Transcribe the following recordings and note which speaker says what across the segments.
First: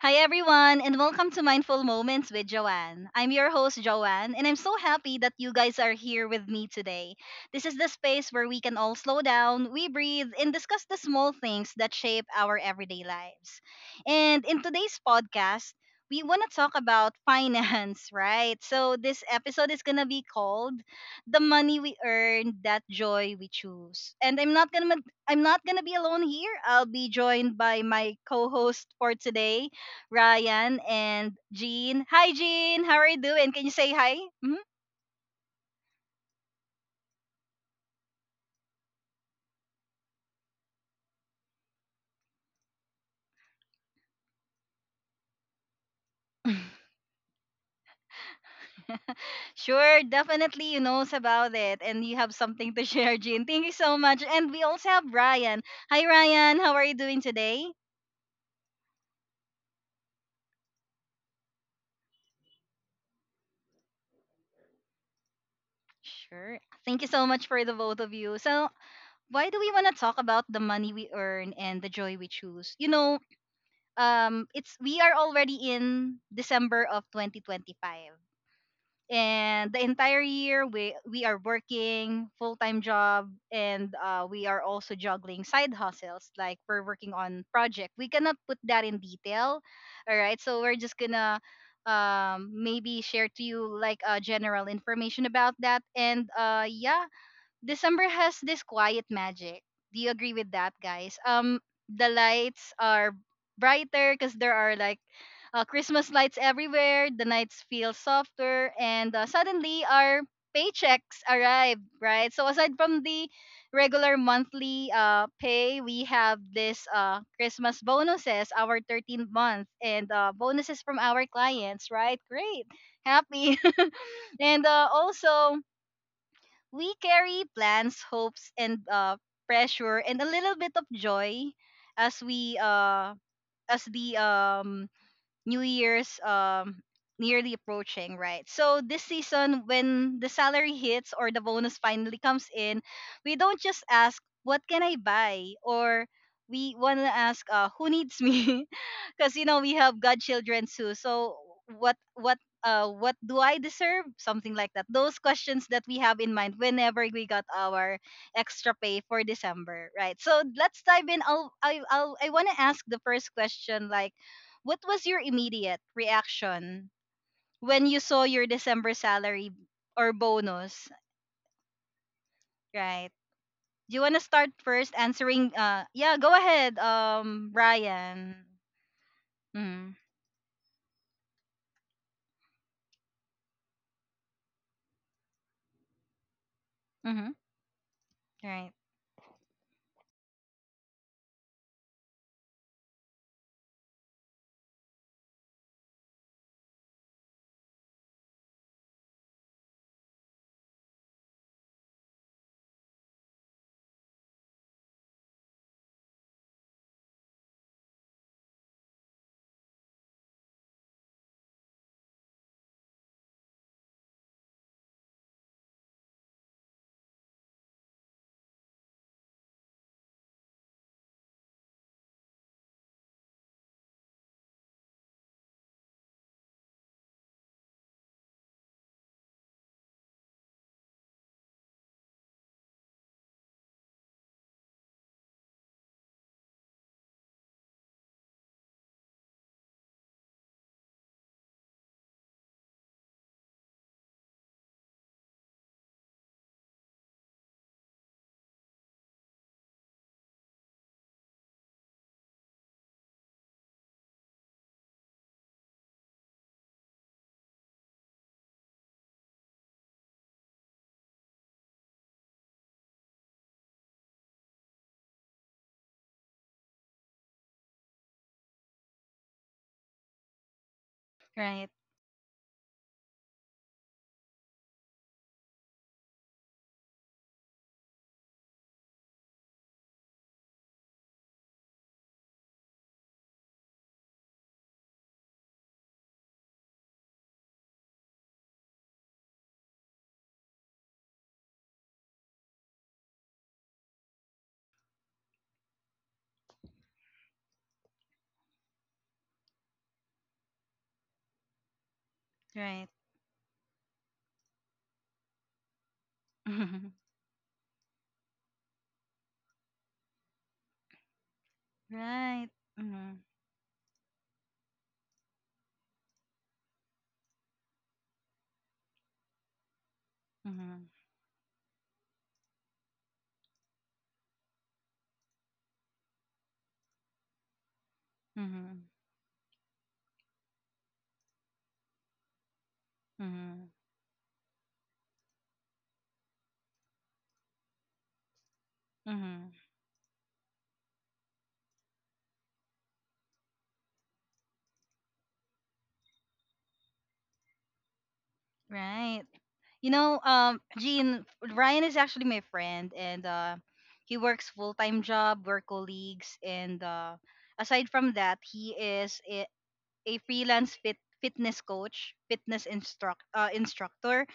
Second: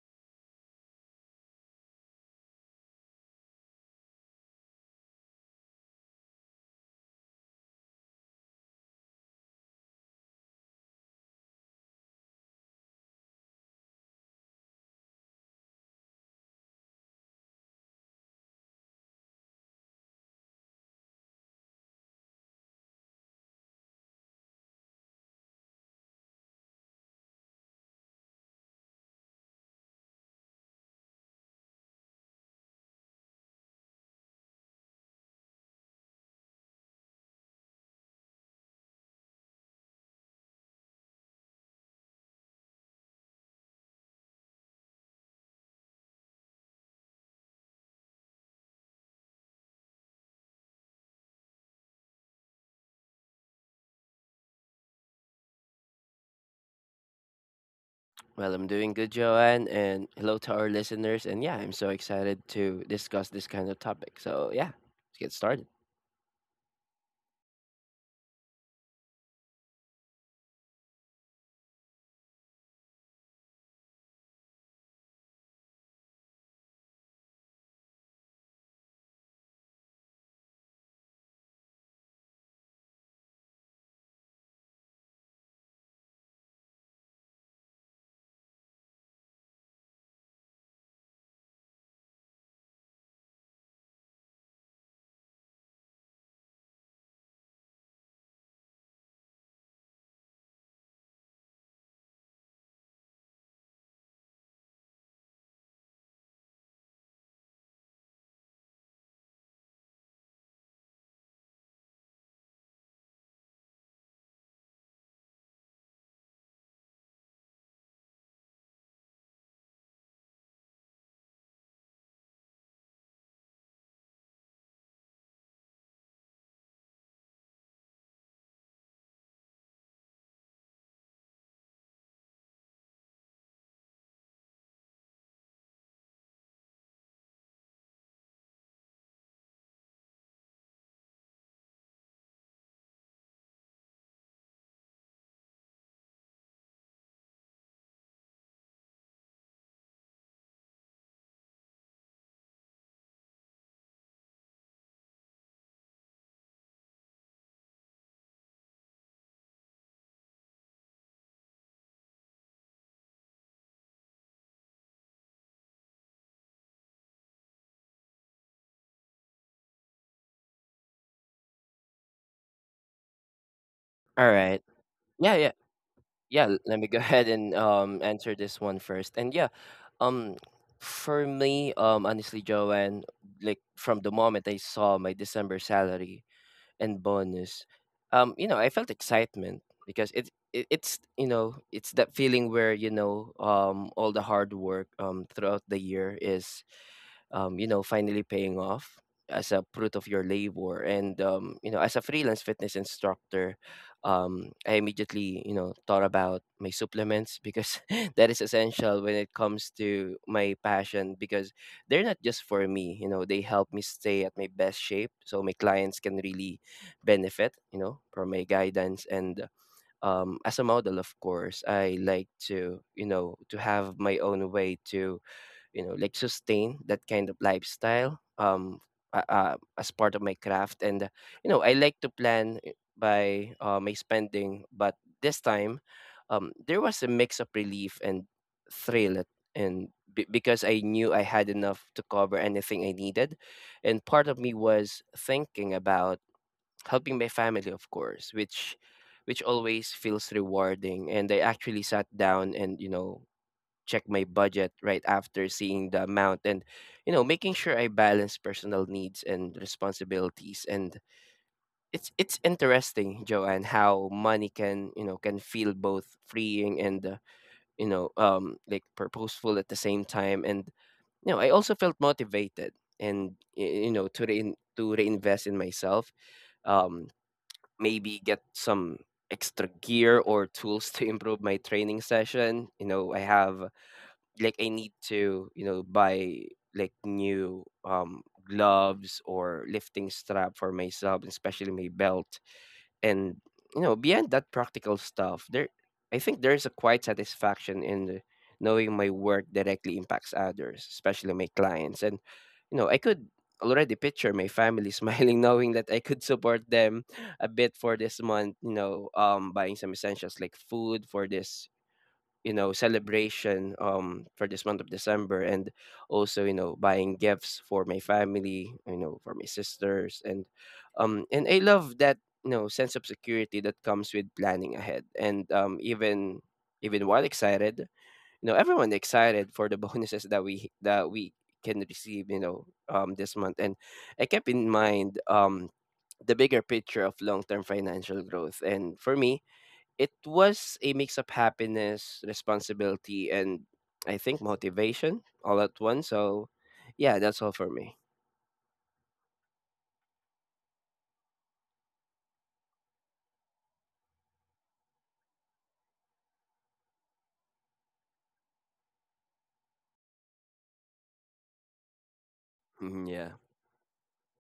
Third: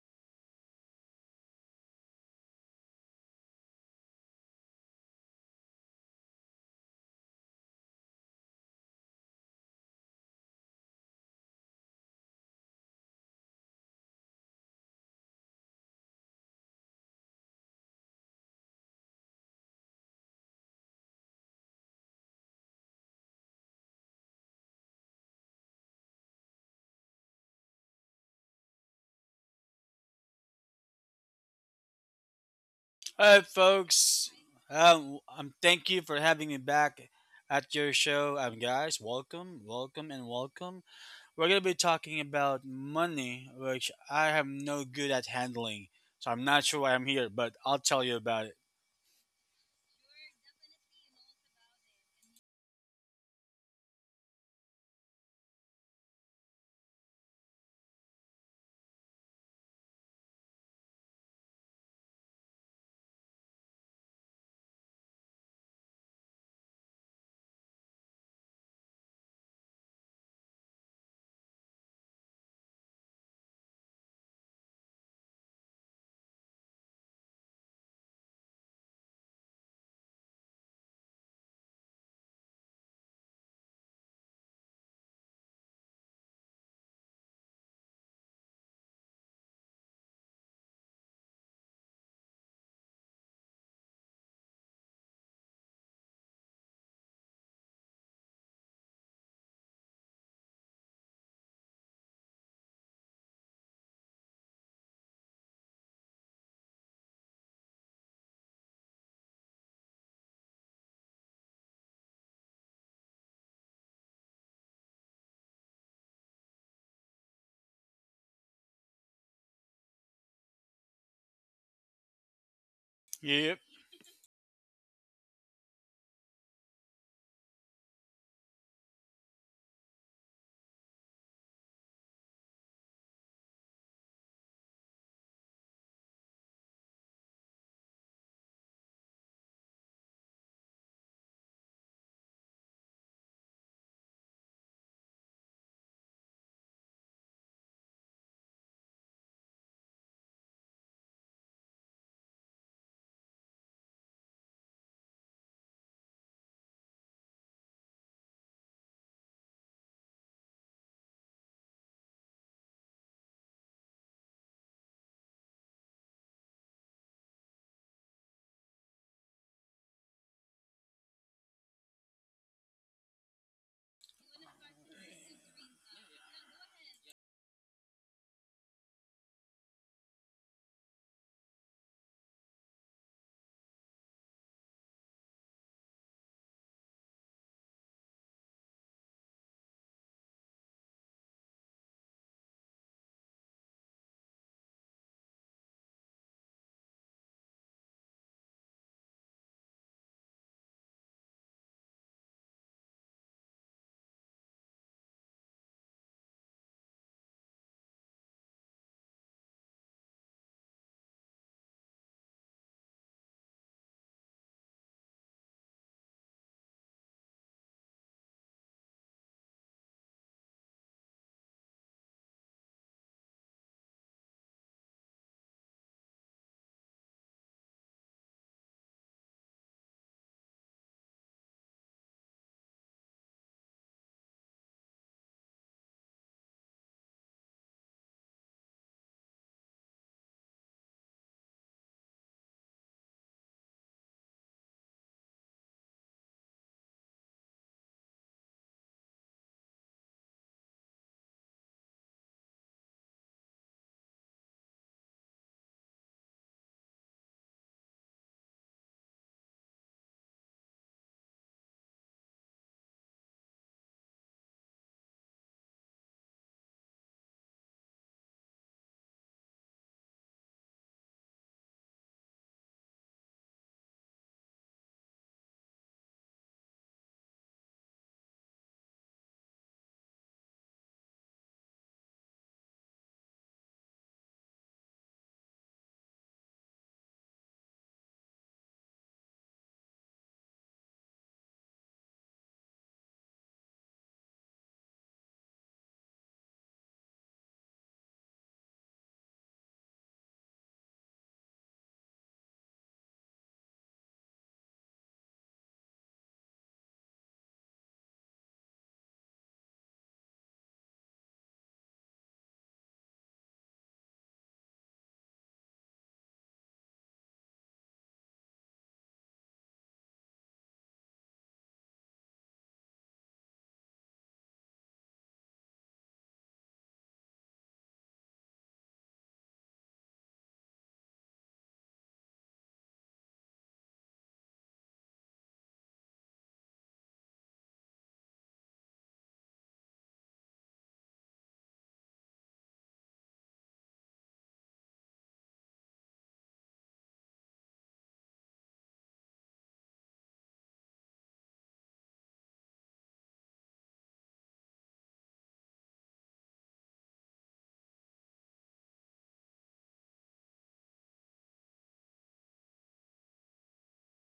Speaker 1: Hi, everyone, and welcome to Mindful Moments with Joanne. I'm your host, Joanne, and I'm so happy that you guys are here with me today. This is the space where we can all slow down, we breathe, and discuss the small things that shape our everyday lives. And in today's podcast, we want to talk about finance, right? So, this episode is going to be called The Money We Earn, That Joy We Choose. And I'm not going to be alone here. I'll be joined by my co-host for today, Ryan, and Jean. Hi, Jean. How are you
Speaker 2: All right,
Speaker 1: doing? Can you say hi?
Speaker 2: folks.
Speaker 1: Mhm.
Speaker 2: Thank you for having me back at your show. Guys, welcome, welcome, and welcome. We're gonna be talking about money, which I am no good at handling, so I'm not sure why I'm here, but I'll tell you about it.
Speaker 1: Sure, definitely you knows about it and you have something to share, Jean. Thank you so much. And we also have Ryan. Hi, Ryan. How are you doing today?
Speaker 3: Well, I'm doing good, Joanne, and hello to our listeners. And yeah, I'm so excited to discuss this kind of topic. So yeah, let's get started.
Speaker 1: Sure. Thank you so much for the both of you. So, why do we want to talk about the money we earn and the joy we choose? You know, it's we are already in December of 2025. And the entire year we are working full-time job, and we are also juggling side hustles like we're working on project we cannot put that in detail. All right, so we're just gonna, maybe share to you like general information about that, and yeah. December has this quiet magic. Do you agree with that, guys? The lights are brighter because there are like Christmas lights everywhere. The nights feel softer, and suddenly our paychecks arrive, right? So aside from the regular monthly pay, we have this Christmas bonuses, our 13th month, and bonuses from our clients, right? Great, happy,
Speaker 2: Yep.
Speaker 1: and also. We carry plans, hopes, and pressure, and a little bit of joy as we as the New Year's nearly approaching, right? So this season, when the salary hits or the bonus finally comes in, we don't just ask what can I buy, or we want to ask, who needs me? Because you know we have godchildren too. So what what what do I deserve? Something like that. Those questions that we have in mind whenever we got our extra pay for December, right? So let's dive in. I want to ask the first question. Like, what was your immediate reaction when you saw your December salary or bonus? Right. Do you want to start first
Speaker 3: All right.
Speaker 1: answering? Yeah,
Speaker 3: Yeah, yeah,
Speaker 1: go ahead,
Speaker 3: Let me go ahead and
Speaker 1: Ryan.
Speaker 3: answer this one
Speaker 1: Mm-hmm.
Speaker 3: first. And um, for me, honestly, Joanne, like from the moment I saw my December salary
Speaker 1: Mm-hmm.
Speaker 3: and bonus,
Speaker 1: Right.
Speaker 3: I felt excitement because it's that feeling where all the hard work throughout the year is you know, finally paying off as a fruit of your labor. And, you know, as a freelance fitness instructor, I immediately, you know, thought about my supplements because that is essential when it comes to my passion because they're not just for me, you know, they help me stay at my best shape. So my clients can really benefit, you know, from my guidance. And, as a model, of course, I like to, you know, to have my own way to you know like sustain that kind of lifestyle as part of my craft and you know I like to plan I- by my spending. But this time there was a mix of relief and thrill because I knew I had enough to cover anything I needed, and part of me was thinking about helping my family, of course, which always feels rewarding. And I actually sat down and, you know, check my budget right after seeing the amount and, you know, making sure I balance personal needs and responsibilities. And it's interesting, Joanne, how money can, you know, can feel both freeing and you know, like purposeful at the same time. And you know I also
Speaker 1: Right.
Speaker 3: felt motivated and you know to reinvest in myself, um maybe get some extra gear or tools to improve my training session. You know, I have like I need to, you know, buy like new gloves or lifting strap for myself, especially my belt. And you know, beyond that practical stuff, there I think there's a quiet satisfaction in knowing my work directly impacts others, especially my clients. And you know,
Speaker 1: Right.
Speaker 3: I could already picture my family smiling knowing that I could support
Speaker 1: Mhm.
Speaker 3: them a bit for this month, you know, buying some essentials like food for this, you
Speaker 1: Right.
Speaker 3: know,
Speaker 1: Mhm.
Speaker 3: celebration for this month of December, and also you know buying gifts for my family, you know, for my sisters. And
Speaker 1: Mhm.
Speaker 3: and I love that, you know, sense of security that comes with planning ahead. And even while excited, you know, everyone
Speaker 1: Mhm.
Speaker 3: excited for the bonuses that we can receive, you know, this month. And
Speaker 1: Mhm.
Speaker 3: I kept in mind the bigger picture of long-term financial growth. And for me,
Speaker 1: Mhm.
Speaker 3: it was a mix of happiness, responsibility, and I think motivation all at once. So, yeah, that's all for me.
Speaker 1: Right. You know, Gene, Ryan is actually my friend, and he works full time job. We're colleagues, and aside from that, he is a freelance fitness coach, fitness
Speaker 3: Mhm.
Speaker 1: instruct
Speaker 3: Yeah.
Speaker 1: uh, instructor,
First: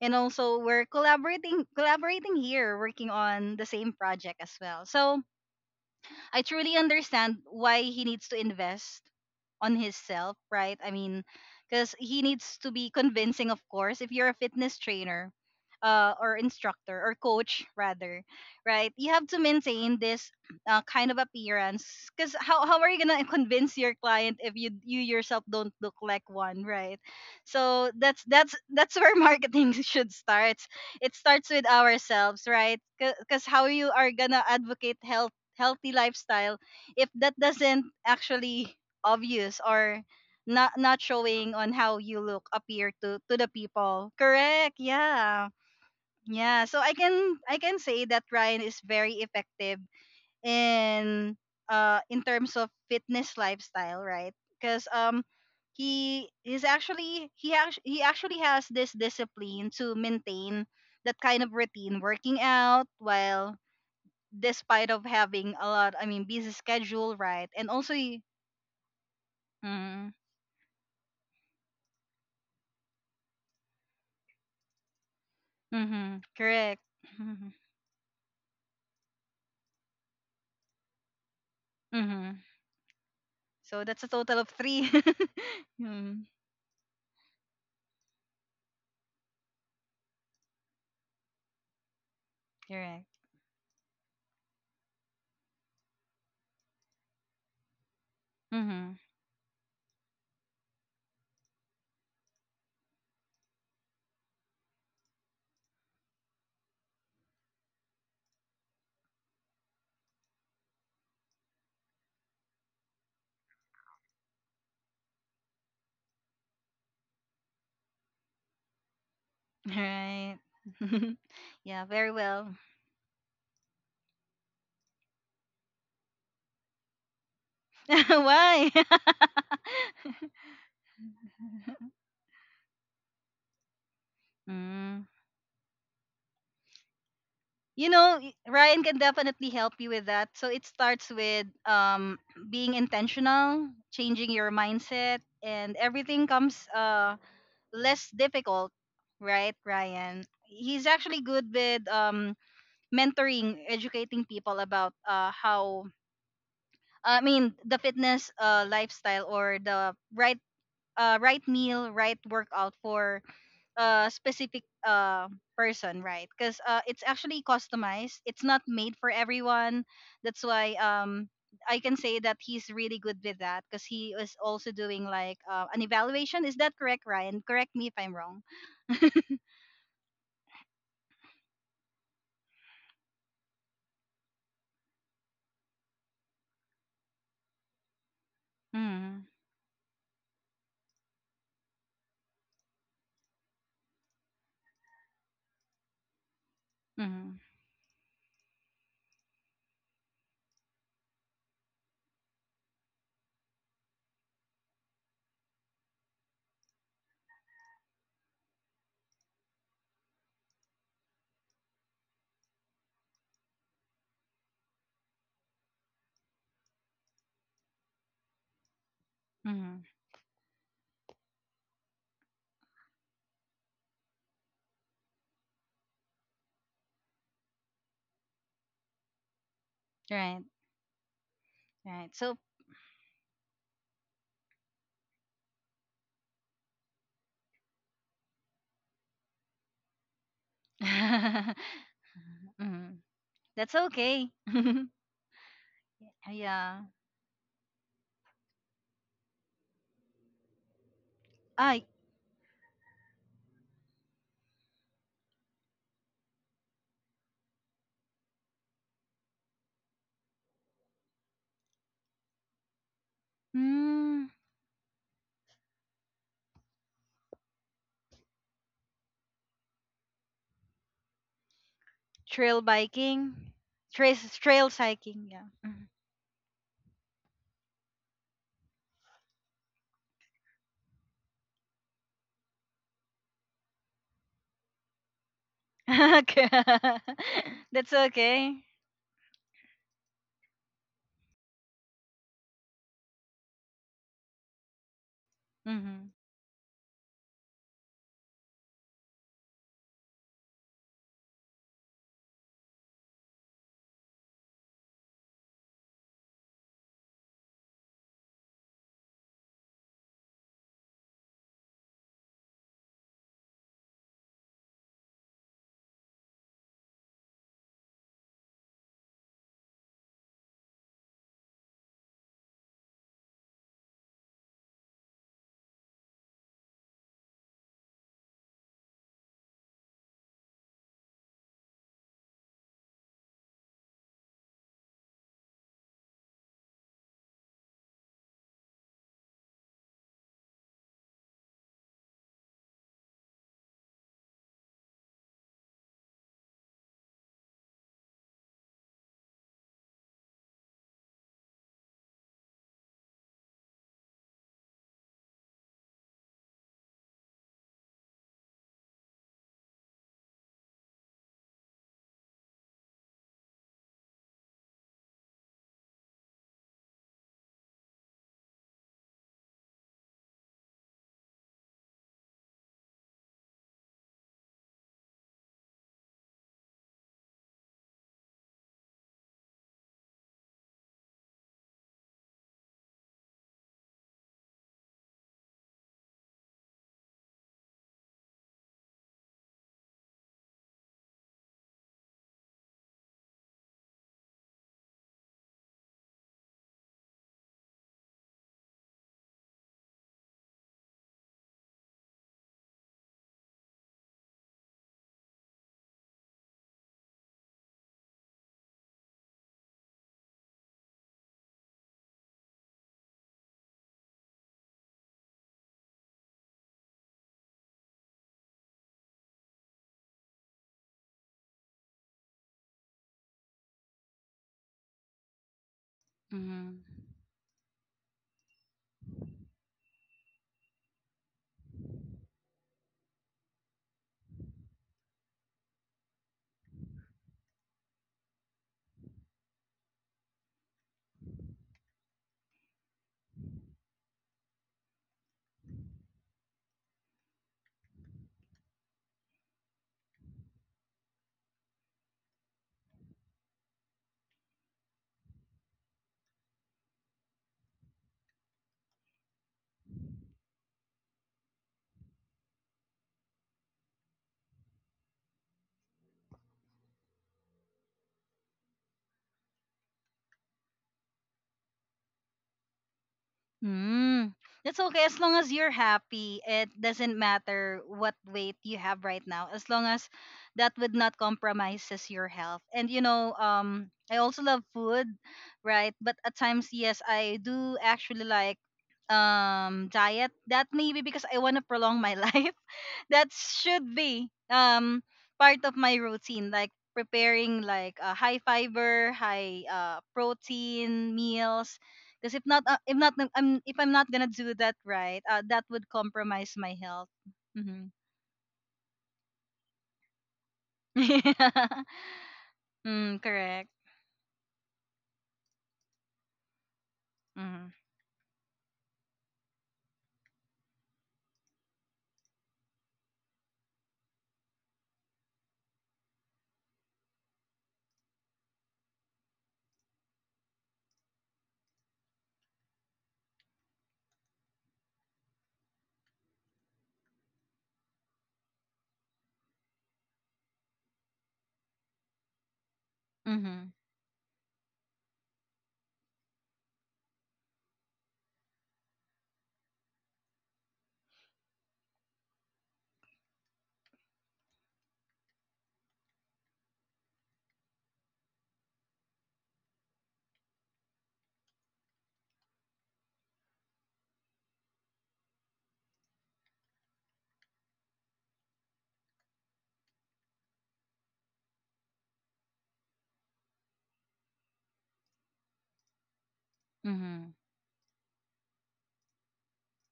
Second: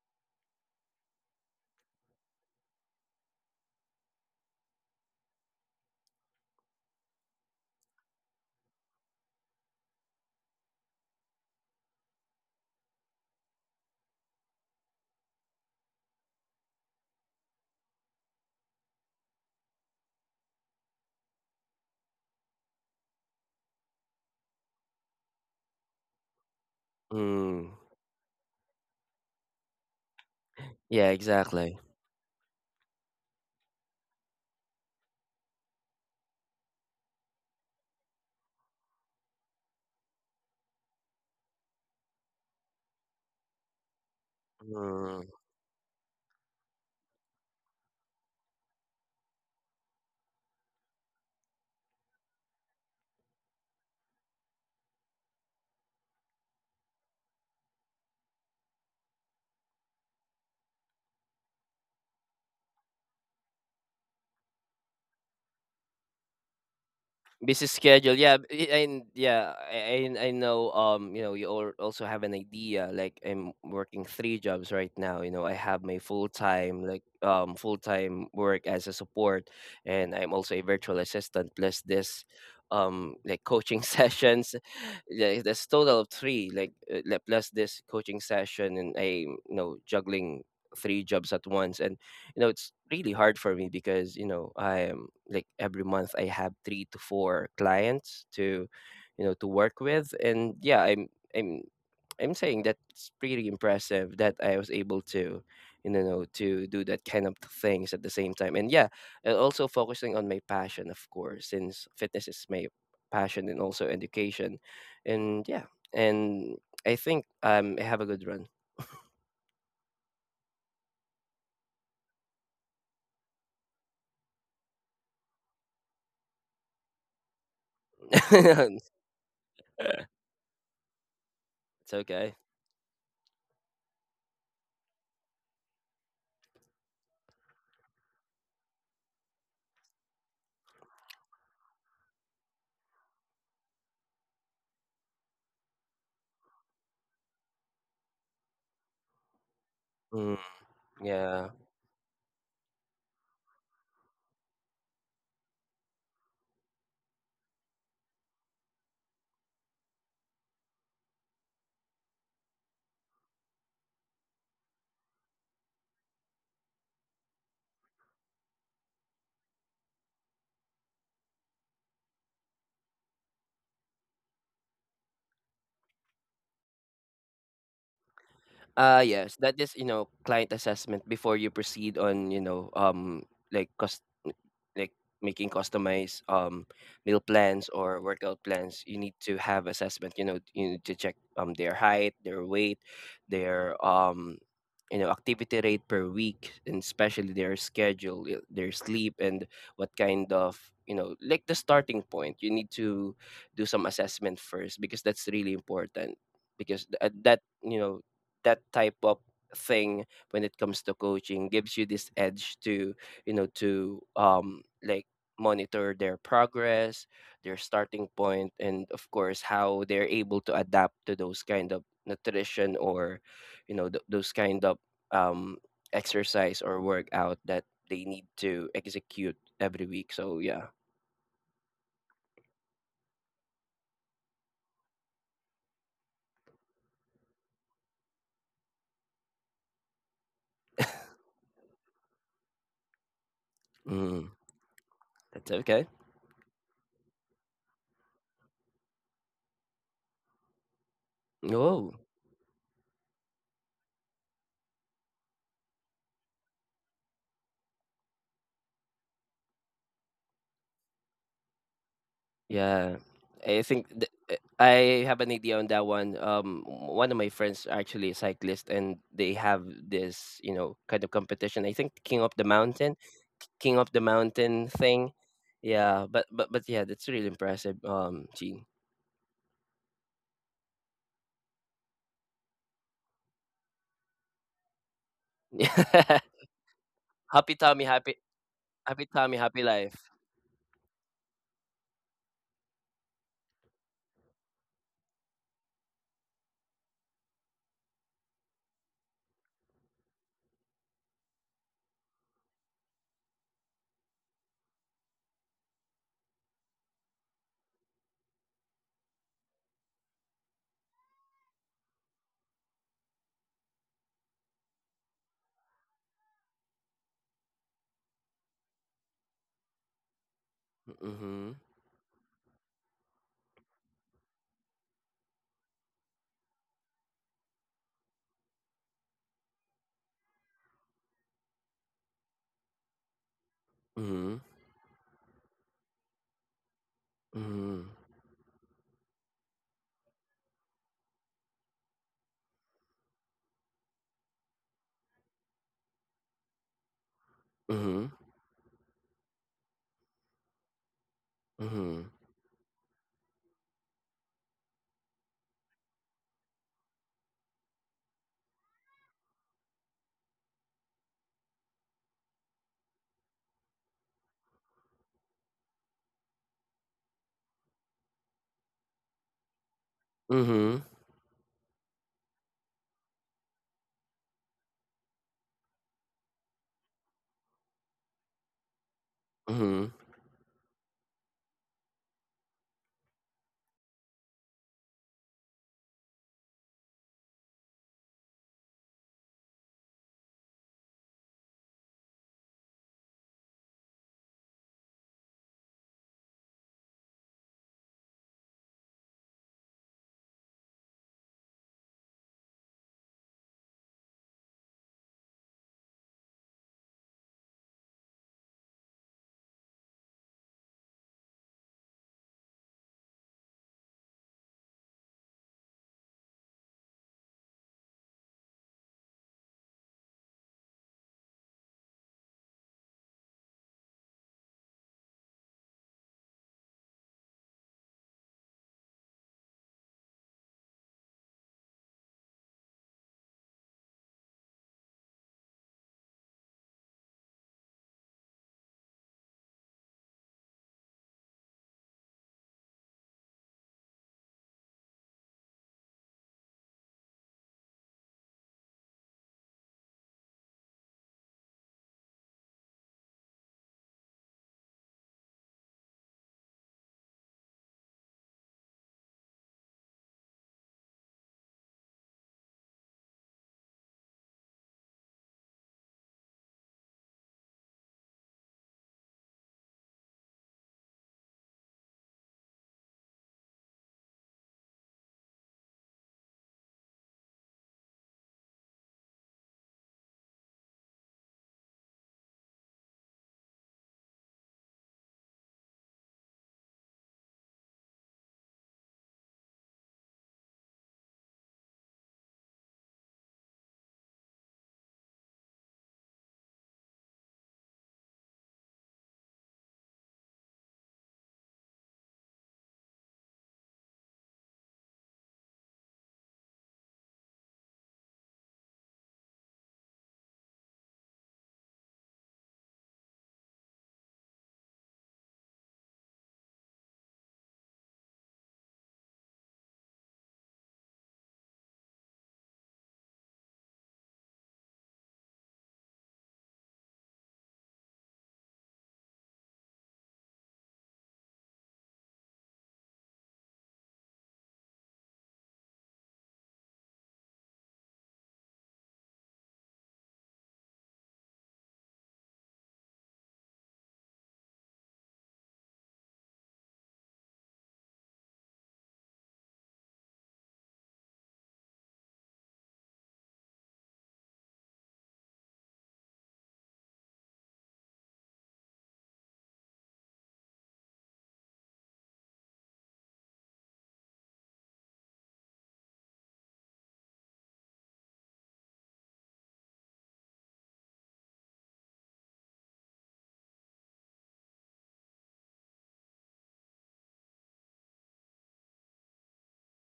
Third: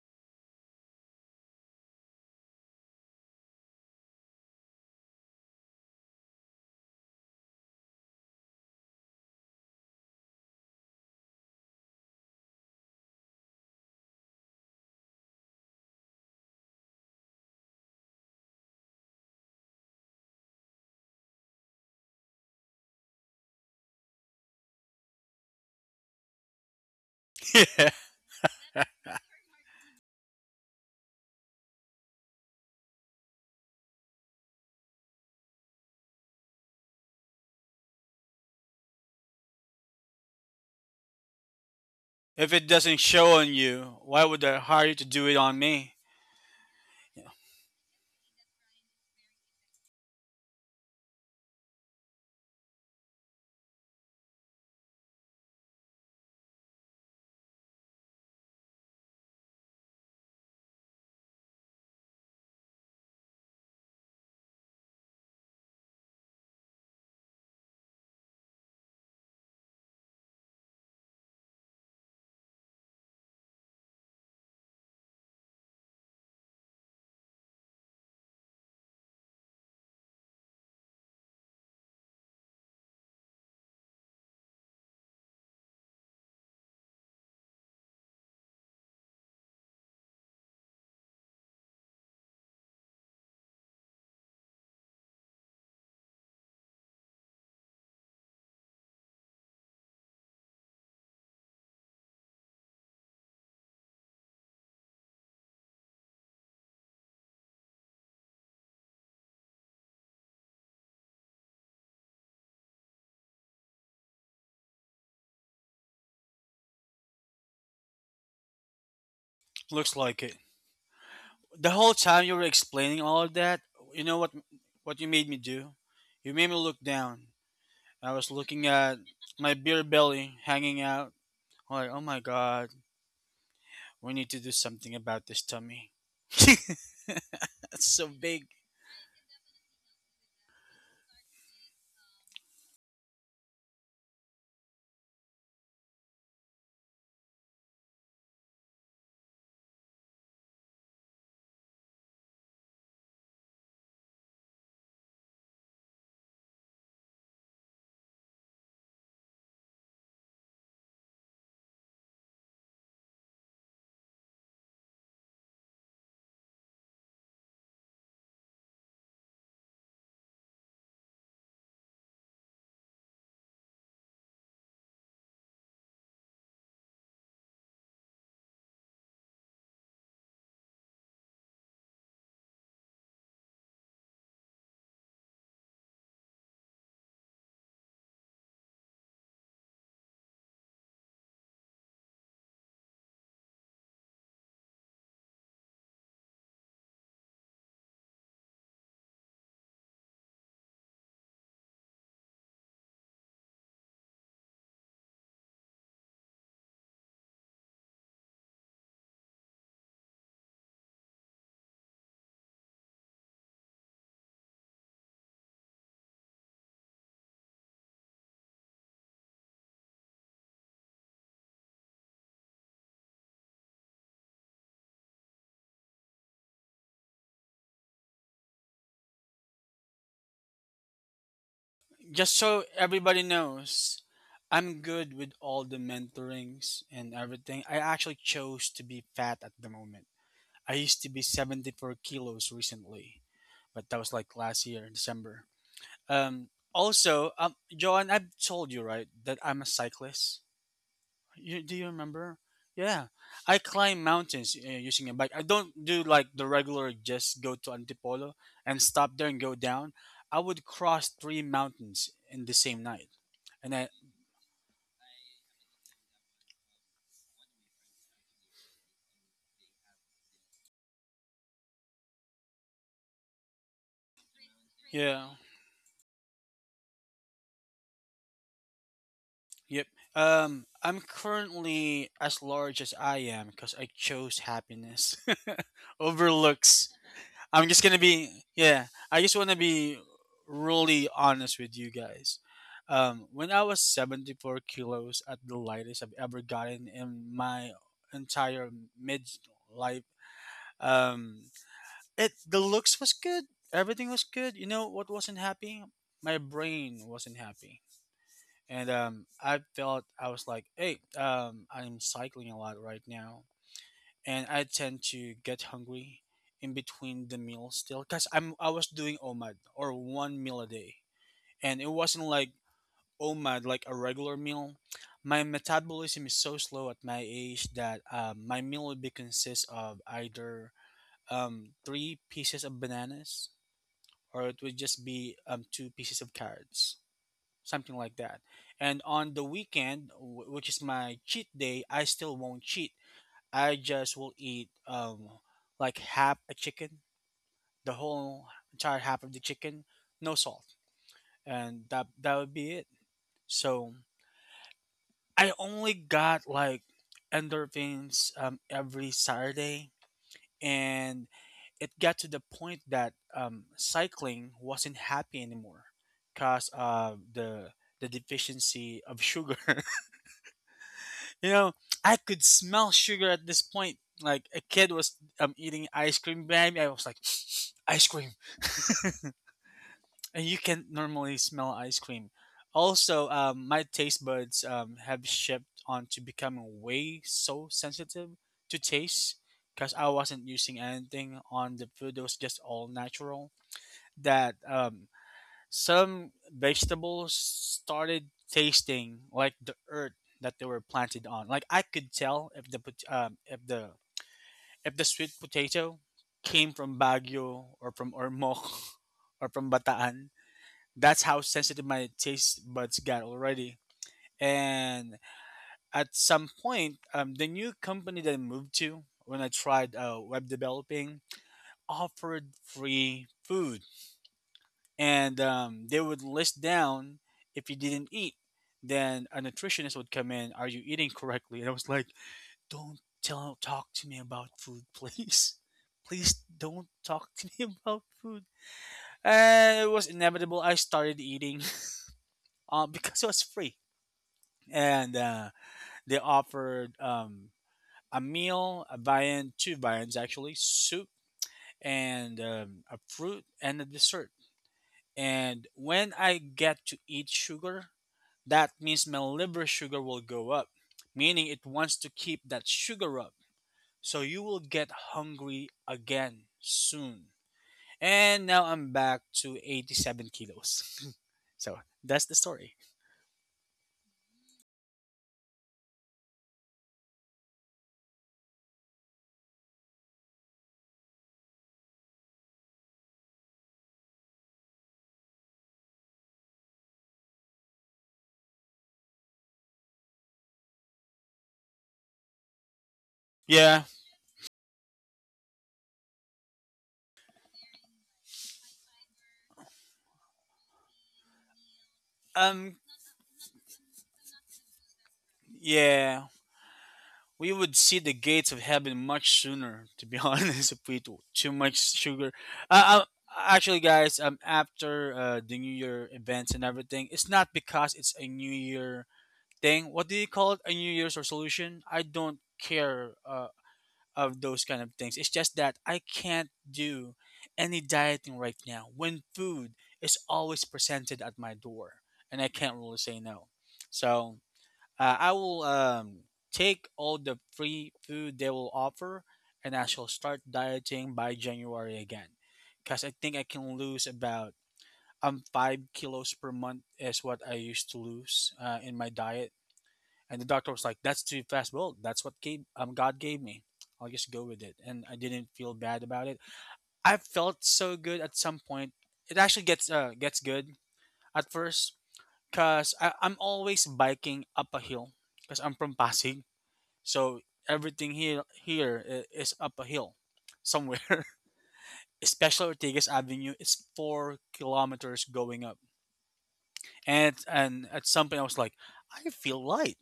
Speaker 1: and also we're collaborating here, working on the same project as well. So, I truly understand why he needs to invest on himself, right? I mean, because he needs to be convincing, of course. If you're a fitness trainer, or instructor or coach rather, right? You have to maintain this kind of appearance. Because how are you gonna convince your client if you yourself don't look like one, right?
Speaker 3: Mm,
Speaker 1: So that's where marketing should start.
Speaker 3: yeah,
Speaker 1: It starts with
Speaker 3: exactly.
Speaker 1: ourselves, right? Because how you are gonna advocate health healthy lifestyle if that doesn't actually obvious or not showing on how you look
Speaker 2: If it
Speaker 1: appear
Speaker 2: doesn't
Speaker 1: to
Speaker 2: show
Speaker 1: the
Speaker 2: on you,
Speaker 1: people,
Speaker 2: why would I
Speaker 1: correct?
Speaker 2: hire you to do
Speaker 3: Mm.
Speaker 2: it
Speaker 1: Yeah,
Speaker 2: on me?
Speaker 1: yeah, so i
Speaker 2: Yeah,
Speaker 1: can i can say that Ryan is very effective in in terms of fitness lifestyle, right? Because he is actually he actually has this discipline to maintain that kind of routine working out while despite of having a lot, I mean busy schedule, right? And
Speaker 3: Busy
Speaker 1: also
Speaker 3: schedule,
Speaker 1: y-,
Speaker 3: yeah. And yeah, I,
Speaker 1: mm,
Speaker 3: I I know, you know, you also have an idea, like I'm working three jobs right now. You know, I have my
Speaker 1: mm-hmm, correct,
Speaker 3: full-time like
Speaker 1: mm-hmm,
Speaker 3: full-time work as a support, and I'm also a virtual assistant plus this
Speaker 1: mm-hmm.
Speaker 3: like
Speaker 1: So
Speaker 3: coaching
Speaker 1: that's a total of
Speaker 3: sessions.
Speaker 1: three.
Speaker 3: Yeah, that's total of
Speaker 1: mm,
Speaker 3: three, like plus this coaching session. And I, you know, juggling three jobs at once. And you know it's
Speaker 1: correct.
Speaker 3: really hard for me because you know I am like every month I have three to four clients to,
Speaker 1: Mm-hmm.
Speaker 3: you know, to work with. And yeah, i'm I'm saying that's pretty impressive that I was able to, you know, to do that kind of things at the same time. And yeah, and also focusing on my passion, of course, since fitness is my passion and also education. And and I think I have a good run.
Speaker 2: looks like it.
Speaker 1: Right.
Speaker 2: The
Speaker 1: Yeah,
Speaker 2: whole
Speaker 1: very
Speaker 2: time you were
Speaker 1: well.
Speaker 2: explaining all of that, you know what? What you made me do? You made me look down. I was looking
Speaker 1: Why?
Speaker 2: at my beer belly hanging out. I'm like,
Speaker 3: It's
Speaker 2: oh my
Speaker 3: okay.
Speaker 2: god, we need to do something
Speaker 1: Mm.
Speaker 2: about this tummy. That's
Speaker 1: You
Speaker 2: so
Speaker 1: know, y-
Speaker 2: big.
Speaker 1: Ryan can definitely help you with that, so it starts with being intentional, changing your mindset, and everything comes less difficult, right, Ryan?
Speaker 3: Mm,
Speaker 1: He's actually good
Speaker 3: yeah.
Speaker 1: with mentoring, educating people about how, I mean, the fitness lifestyle, or the right right meal, right workout for a specific person, right? Because it's actually customized. It's not made for everyone. That's why I can say that he's really good with that, because he is also doing like an evaluation. Is that correct, Ryan? Correct me if I'm wrong.
Speaker 3: Yes, that is, you know, client assessment before you proceed on, you know, like cost, like making customized meal plans or workout plans. You need
Speaker 1: Hmm.
Speaker 3: to have assessment. You know, you need to check their height, their weight, their you know, activity rate per week, and
Speaker 1: Mhm.
Speaker 3: especially their schedule, their sleep, and what kind of, you know, like the starting point. You need to do some assessment first because that's really important, because at that, you know, that type of thing when it comes to coaching gives you this edge to you know to like monitor their progress, their starting point, and of course
Speaker 1: Mhm.
Speaker 3: how they're able to adapt to those kind of nutrition or you know those kind of um exercise or workout that they need to execute every week.
Speaker 1: Right.
Speaker 3: So yeah.
Speaker 1: Right.
Speaker 2: Just
Speaker 1: So
Speaker 2: so everybody knows, I'm good with all the mentorings and everything. I actually chose to be fat at the moment. I used to be 74 kilos
Speaker 1: mm,
Speaker 2: recently,
Speaker 1: that's
Speaker 2: but that was like
Speaker 1: okay.
Speaker 3: Mm,
Speaker 2: last year in December.
Speaker 3: that's okay.
Speaker 2: Um,
Speaker 1: Yeah.
Speaker 2: Also, Joan, I've told you, right, that I'm a cyclist. Do you
Speaker 1: I
Speaker 3: Oh.
Speaker 2: remember? Yeah, I climb mountains using a bike. I don't do like the regular just go to Antipolo and stop there and go down. I would cross three mountains in the same night.
Speaker 3: Yeah,
Speaker 2: And
Speaker 3: I
Speaker 2: I
Speaker 3: think th-
Speaker 1: mm,
Speaker 3: uh, I have an idea on that one. One of my friends are actually a cyclist, and they have this, you know, kind of competition. I think
Speaker 1: trail biking,
Speaker 3: King of the
Speaker 1: trail trail
Speaker 3: Mountain
Speaker 2: Yeah,
Speaker 3: thing.
Speaker 1: cycling. Yeah.
Speaker 3: Yeah, but yeah, that's really impressive. Gene.
Speaker 2: yep. I'm currently as large as I am because I chose happiness
Speaker 1: Mhm.
Speaker 2: over
Speaker 1: Okay.
Speaker 2: looks. I'm
Speaker 3: happy
Speaker 2: just
Speaker 3: Tommy,
Speaker 2: gonna
Speaker 1: That's
Speaker 3: happy
Speaker 2: be
Speaker 1: okay.
Speaker 2: Yeah.
Speaker 3: Happy
Speaker 2: I just
Speaker 3: Tommy,
Speaker 2: wanna
Speaker 3: happy
Speaker 2: be
Speaker 3: life.
Speaker 2: really honest with you guys. When I was 74 kilos at the lightest I've
Speaker 1: Mhm.
Speaker 2: ever gotten in my entire mid life, um, it the looks was good. Everything was good. You know what wasn't happy? My brain wasn't happy. And I felt I was like, hey, I'm cycling a lot right now and I tend to get hungry in between the meals still because I was doing OMAD or one meal a day,
Speaker 3: Mm-hmm.
Speaker 2: and it wasn't like OMAD like a regular meal. My metabolism is so slow at my age that my meal would be consist of either three pieces of bananas or
Speaker 3: Mm-hmm.
Speaker 2: it would just be two pieces of carrots,
Speaker 3: Mm-hmm.
Speaker 2: something like that. And on the weekend, which is my cheat day, I still won't cheat. I just will eat like half a chicken, the whole entire half of the chicken, no salt, and that
Speaker 3: Mm-hmm.
Speaker 2: that would be it. So I only got like endorphins every Saturday, and it got to the point that cycling wasn't happy anymore because of the deficiency of sugar.
Speaker 3: Mm-hmm. Mm-hmm.
Speaker 2: You know, I could smell sugar at this point. Like a kid was eating ice cream behind me. I was like, ice cream.
Speaker 3: Mm-hmm.
Speaker 2: And you can normally smell ice cream. Also, my taste buds have shifted on to becoming way so sensitive to taste because I wasn't using anything on the food. It was just all natural. That some vegetables started tasting like the earth that they were planted on. Like I could tell if the sweet potato came from Baguio or from Ormoc or from Bataan. That's how sensitive my taste buds got already. And at some point, the new company that I moved to when I tried web developing offered free food and they would list
Speaker 1: Mhm.
Speaker 2: down if you didn't eat, then a nutritionist would come in, are you eating correctly. And I was like, don't tell talk to me about food, please. Please don't talk to me about food. And it was inevitable, I started eating. Because it was free and they offered a meal, a viand, two viands actually, soup, and a fruit and a dessert. And when I get to eat sugar, that means my liver sugar will go up, meaning it wants to keep that sugar up. So you will get hungry again soon. And now I'm back to 87 kilos. So that's the story.
Speaker 1: Hmm. That's okay as long as you're happy. It doesn't matter what weight you have right now, as long as that would not compromises your health. And you know, I also love food, right? But at times, yes, I do actually like diet. That maybe because I want to prolong my life. That
Speaker 2: Yeah.
Speaker 1: should be um part of my routine, like preparing like high fiber, high protein meals, because if not,
Speaker 2: Um
Speaker 1: I'm, if I'm not gonna do that right, that would
Speaker 2: yeah.
Speaker 1: compromise my health.
Speaker 2: We would see
Speaker 1: Mm-hmm.
Speaker 2: the gates of heaven much sooner, to be honest, if we eat too much sugar. Uh, uh,
Speaker 1: Correct.
Speaker 2: Actually, guys, after the New Year events and everything, it's not
Speaker 1: Mm-hmm.
Speaker 2: because it's a New Year thing. What do you call it? A New Year's resolution? I don't care of those kind of things. It's just that I can't do any dieting right now when food is always presented at my door and I can't really say no. So I will take all the free food they will offer, and I shall start dieting by January again. Because I think I can
Speaker 1: Mm-hmm.
Speaker 2: lose about 5 kilos per month is what I used to lose in my diet. And the doctor was like, "That's too fast. Well, that's what God gave me. I'll just go with it." And I didn't feel bad about it. I felt so good at some point. It actually gets good at first because I'm always biking up a hill because I'm from Pasig. So everything is up a hill somewhere. Especially Ortigas Avenue, it's 4 kilometers going up. And
Speaker 1: Mm-hmm.
Speaker 2: and at some point I was like, I feel light.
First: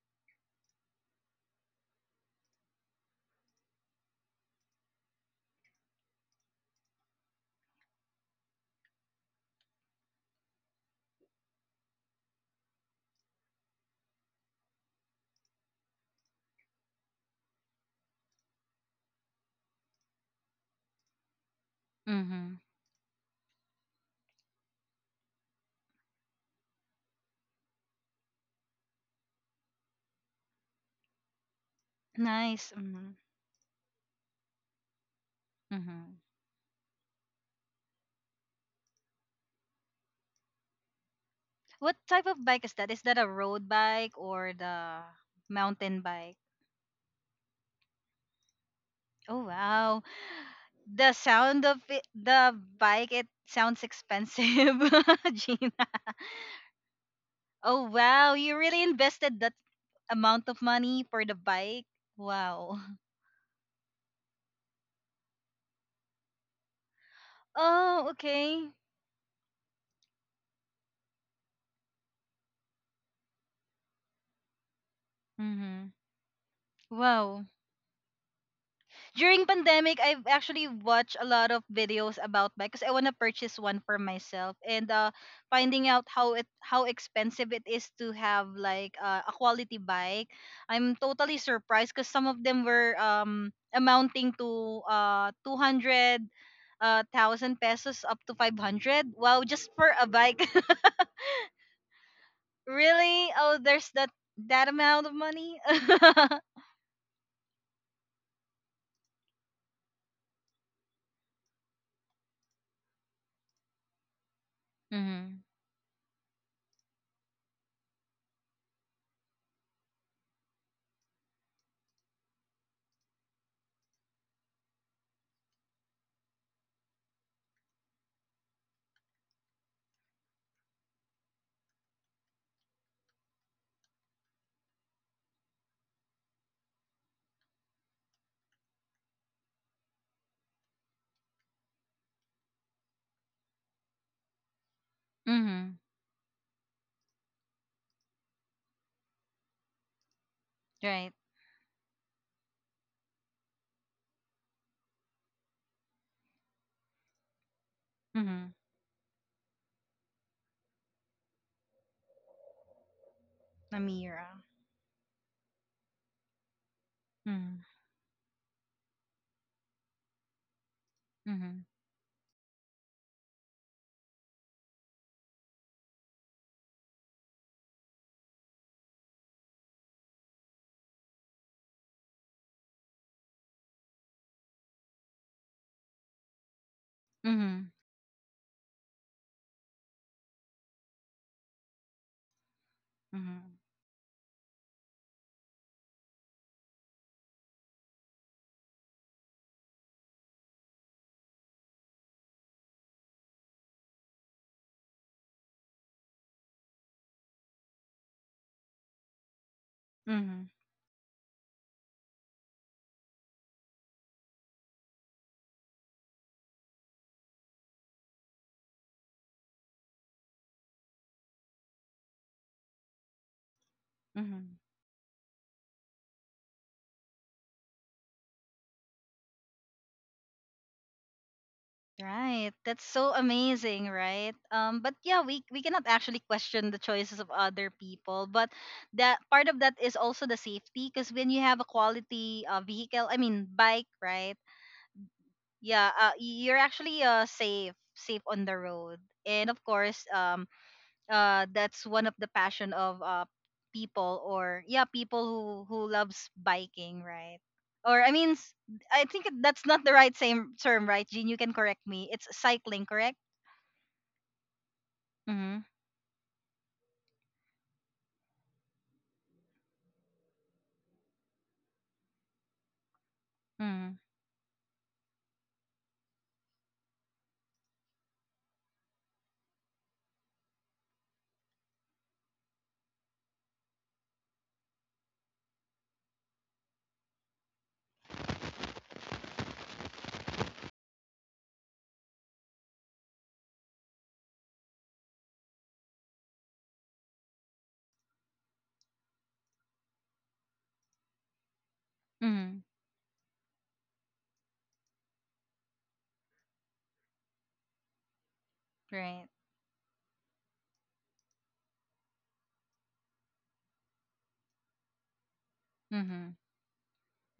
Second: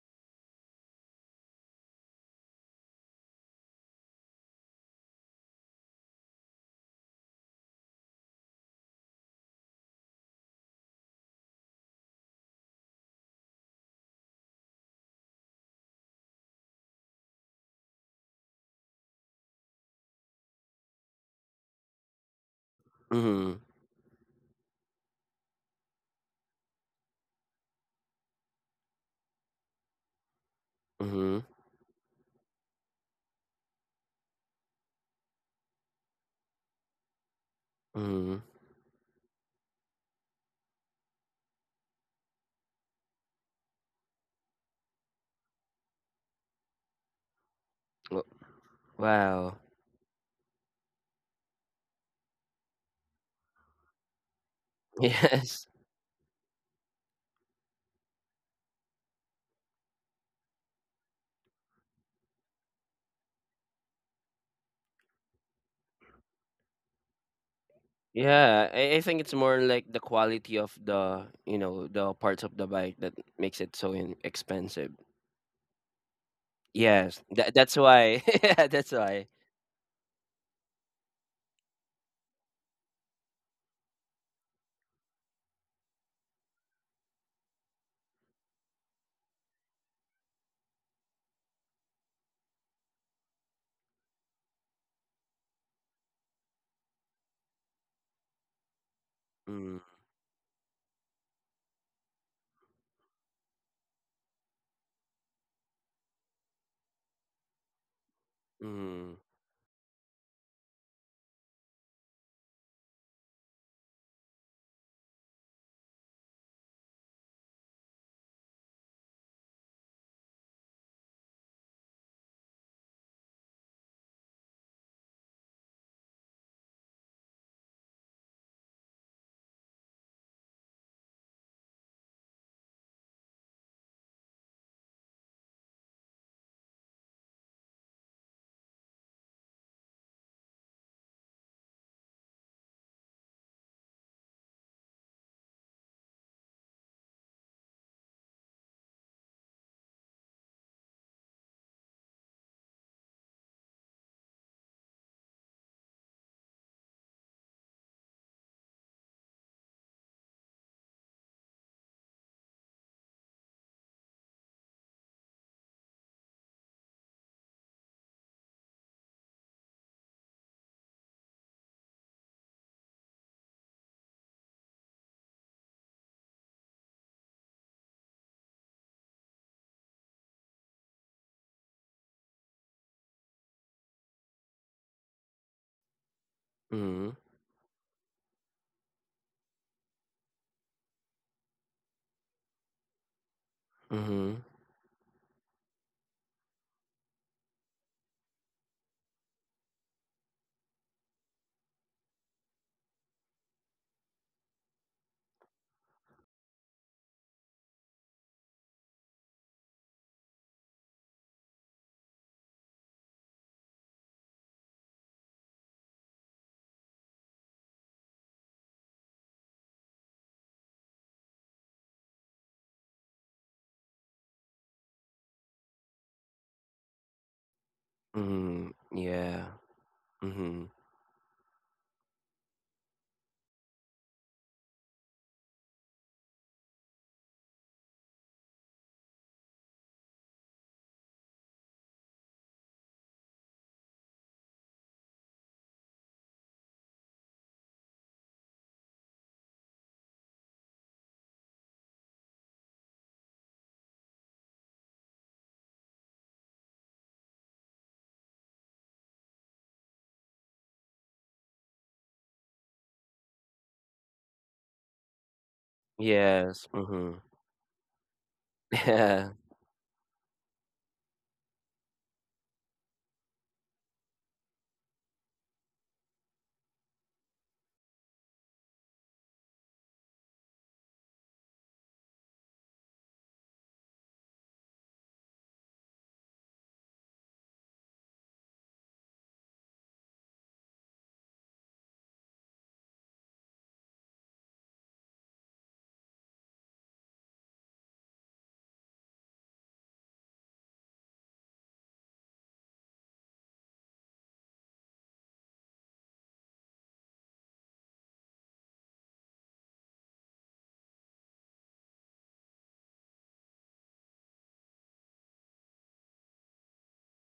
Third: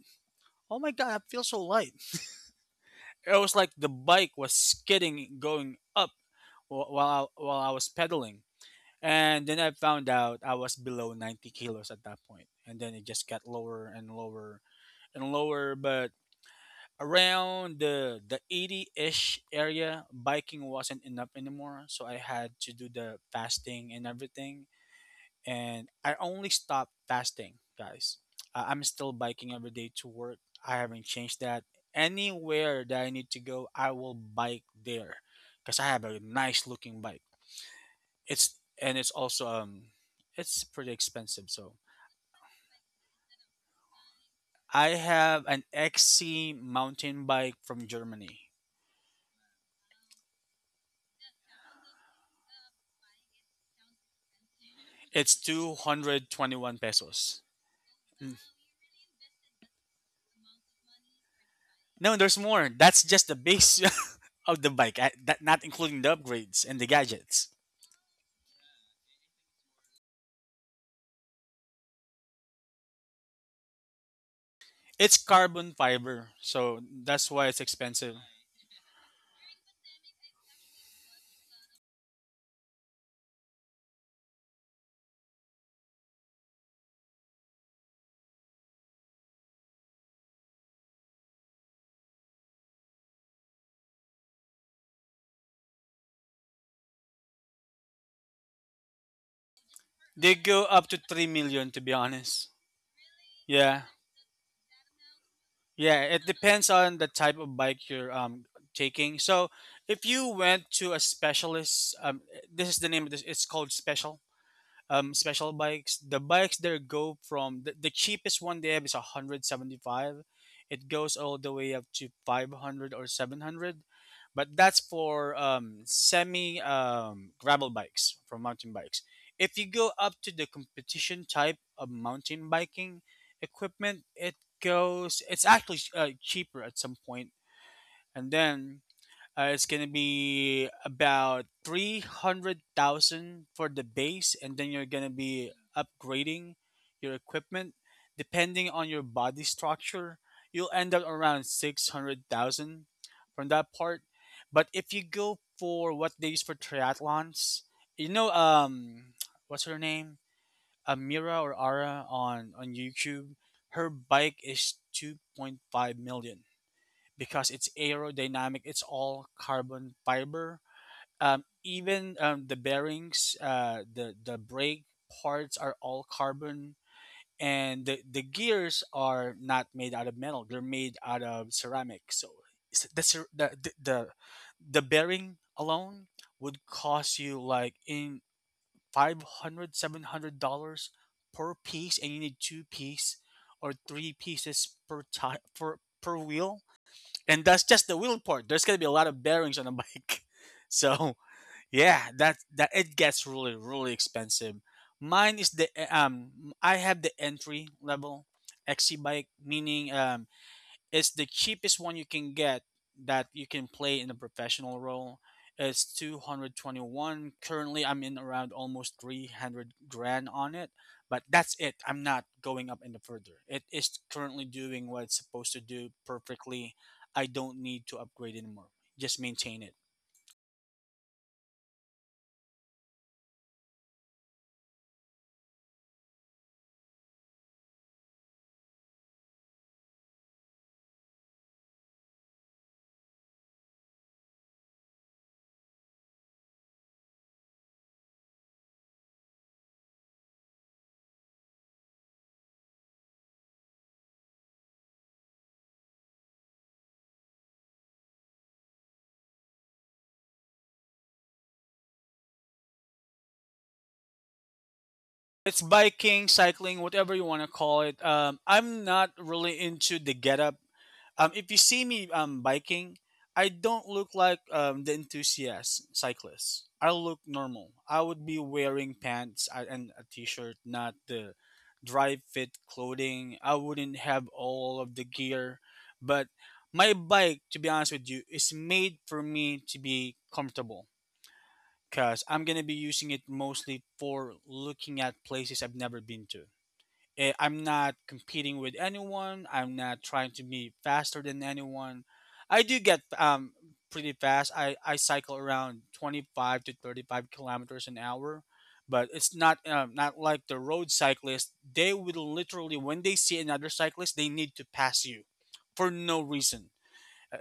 Speaker 2: Oh my god, I feel so light. It was like the bike was skidding going up while I was pedaling. And then I found out I was below 90 kilos at that point. And then it just got lower and lower and lower. But around the 80 ish area, biking wasn't enough anymore. So I had
Speaker 1: Mm-hmm.
Speaker 2: to do the
Speaker 3: Mm-hmm.
Speaker 2: fasting and everything, and I only stopped fasting, guys. I'm still biking every day to work. I haven't
Speaker 3: Mm-hmm.
Speaker 2: changed that.
Speaker 1: Nice.
Speaker 2: Anywhere that
Speaker 1: Mm-hmm.
Speaker 2: I need to go, I will bike there because I have
Speaker 1: Mm-hmm.
Speaker 2: a nice looking bike.
Speaker 3: Mm-hmm.
Speaker 2: It's and it's also it's pretty expensive. So
Speaker 1: What type of bike is that? Is that a road bike or
Speaker 2: I
Speaker 1: the
Speaker 2: have an
Speaker 1: mountain bike?
Speaker 2: XC mountain bike from Germany.
Speaker 1: Oh
Speaker 3: Wow.
Speaker 1: wow, the sound of it, the bike. It sounds expensive,
Speaker 2: It's
Speaker 1: Gina.
Speaker 3: Yes.
Speaker 2: 221 pesos.
Speaker 1: Oh wow,
Speaker 2: Mm.
Speaker 1: you really invested that amount of money for the bike?
Speaker 2: No, there's more.
Speaker 1: Wow.
Speaker 2: That's just the base of the bike, not including the upgrades and the gadgets.
Speaker 1: Oh, okay.
Speaker 3: Yeah, I think it's more like the quality of the you know the parts of the bike that makes it so expensive.
Speaker 2: It's carbon
Speaker 1: Mhm.
Speaker 2: fiber, so
Speaker 3: Yes,
Speaker 2: that's
Speaker 1: Wow.
Speaker 2: why it's
Speaker 3: that's
Speaker 2: expensive.
Speaker 3: why. Yeah, that's why.
Speaker 1: During pandemic I've actually watched a lot of videos about bike because I want to purchase one for myself, and finding out how it how expensive it is to have like a quality bike, I'm totally surprised because some of them were amounting to 200 thousand pesos up to 500. Wow, just
Speaker 3: Mm,
Speaker 1: for a
Speaker 2: They
Speaker 1: bike.
Speaker 2: go up to 3 million, to be honest.
Speaker 1: Really, oh, there's
Speaker 2: Yeah.
Speaker 1: that that amount of money.
Speaker 2: Yeah, it depends on the type of bike you're
Speaker 3: mm,
Speaker 2: taking. So, if you went to a specialist, this is the name of this, it's called special um
Speaker 1: Mm-hmm.
Speaker 2: special bikes. The bikes there go from the cheapest one they have is 175, it goes all the way up to 500 or 700. But that's for semi gravel bikes, from mountain bikes. If you go up to the competition type of mountain biking equipment, it's actually cheaper at some point. And then it's gonna be about 300,000 for the base, and then you're gonna be
Speaker 1: Mm-hmm.
Speaker 2: upgrading your equipment depending on your body structure. You'll end
Speaker 1: Right.
Speaker 2: up around 600,000 from that part. But if you go for what they use for triathlons, you know,
Speaker 1: Mm-hmm.
Speaker 2: um, what's her name, Amira or Ara on YouTube.
Speaker 1: a
Speaker 2: Her
Speaker 1: mira
Speaker 2: bike is 2.5 million because it's aerodynamic. It's all carbon fiber.
Speaker 1: Mhm.
Speaker 2: Even the bearings, the brake parts are all carbon, and the gears are not made out of metal. They're made out of ceramic. So s- the cer- the bearing alone would cost
Speaker 3: mm,
Speaker 2: you
Speaker 1: Mhm.
Speaker 2: like in 500 700 dollars per piece, and you need two piece
Speaker 1: Mhm.
Speaker 2: or three
Speaker 3: mm,
Speaker 2: pieces per time for per wheel. And that's just the wheel part. There's gonna be a lot of bearings on a bike, so yeah, that it gets really really expensive. Mine is the eh, I have the entry level XC bike, meaning
Speaker 1: Mhm.
Speaker 2: it's the cheapest one you can get that you can play in a professional role. It's 221. Currently, I'm in around almost 300 grand on it, but that's it. I'm not going up any further. It is currently
Speaker 1: Mhm.
Speaker 2: doing what it's supposed to do perfectly. I don't need to upgrade anymore.
Speaker 3: mm,
Speaker 2: Just maintain
Speaker 3: yeah.
Speaker 2: it.
Speaker 3: Mm,
Speaker 1: Right. That's so amazing, right? But yeah, we cannot actually question the choices of other people, but that part of that is also the safety, because when you have a quality vehicle, I mean bike, right? Yeah, y- you're actually safe, safe on the road. And of course, that's one of the passion of people, or yeah, people who loves biking, right? Or I mean s- I think that's not the right same term, right, Jean? You can correct me, it's cycling, correct?
Speaker 2: It's
Speaker 1: Mhm.
Speaker 2: biking, cycling,
Speaker 3: yes.
Speaker 2: whatever you
Speaker 3: Mm,
Speaker 2: want to call it. I'm not
Speaker 3: yeah.
Speaker 2: really into the getup. If you see me biking, I don't
Speaker 1: Mhm.
Speaker 2: look like the enthusiast cyclist. I look normal. I would be wearing pants and a t-shirt, not the dry fit clothing. I wouldn't have all of the gear, but my bike, to be honest with you, is made for me to be comfortable because I'm gonna be using it mostly for looking at places I've never been to. I'm not competing with anyone. I'm not trying to be faster than anyone. I
Speaker 1: Mhm.
Speaker 2: do get pretty fast. I cycle around 25 to 35 kilometers an hour, but
Speaker 1: Right.
Speaker 2: it's not like the road cyclists. They will literally, when they see another cyclist, they need to pass you for no
Speaker 1: Mhm.
Speaker 2: reason.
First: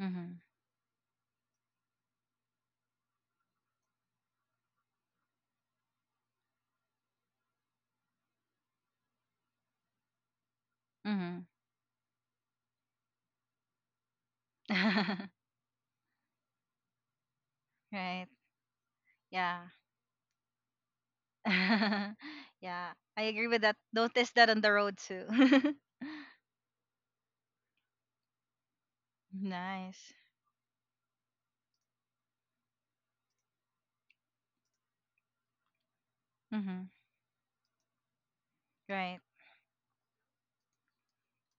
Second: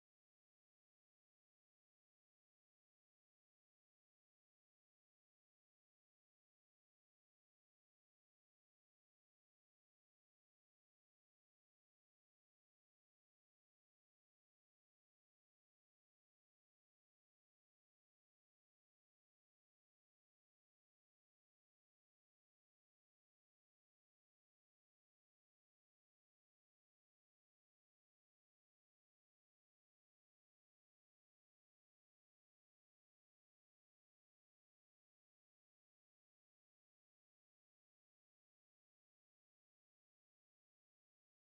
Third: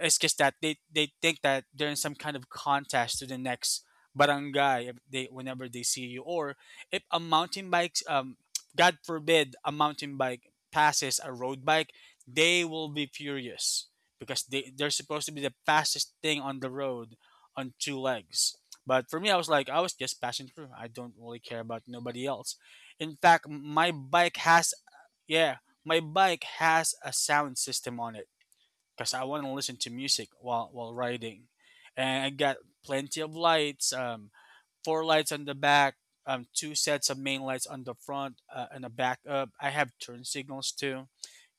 Speaker 2: It's just that they think that they're in some kind of contest to the next barangay, if they whenever they see you. Or if a mountain bike god forbid, a mountain bike passes a
Speaker 1: Mhm.
Speaker 2: road bike, they will be furious because they're supposed to be the fastest thing on the road, on two
Speaker 1: Right.
Speaker 2: legs. But for me, I was
Speaker 1: Yeah.
Speaker 2: like, I was just passing through. I don't really care about nobody else.
Speaker 1: Yeah,
Speaker 2: In
Speaker 1: I agree
Speaker 2: fact,
Speaker 1: with that,
Speaker 2: my
Speaker 1: notice
Speaker 2: bike
Speaker 1: that on the
Speaker 2: has.
Speaker 1: road too.
Speaker 2: Yeah, my bike has a sound system on it because I want to listen to
Speaker 1: Nice.
Speaker 2: music while riding, and I got plenty of lights. Four lights on the back, two
Speaker 1: Mhm.
Speaker 2: sets of main lights on the front, and a
Speaker 1: Right.
Speaker 2: backup. I have turn signals too,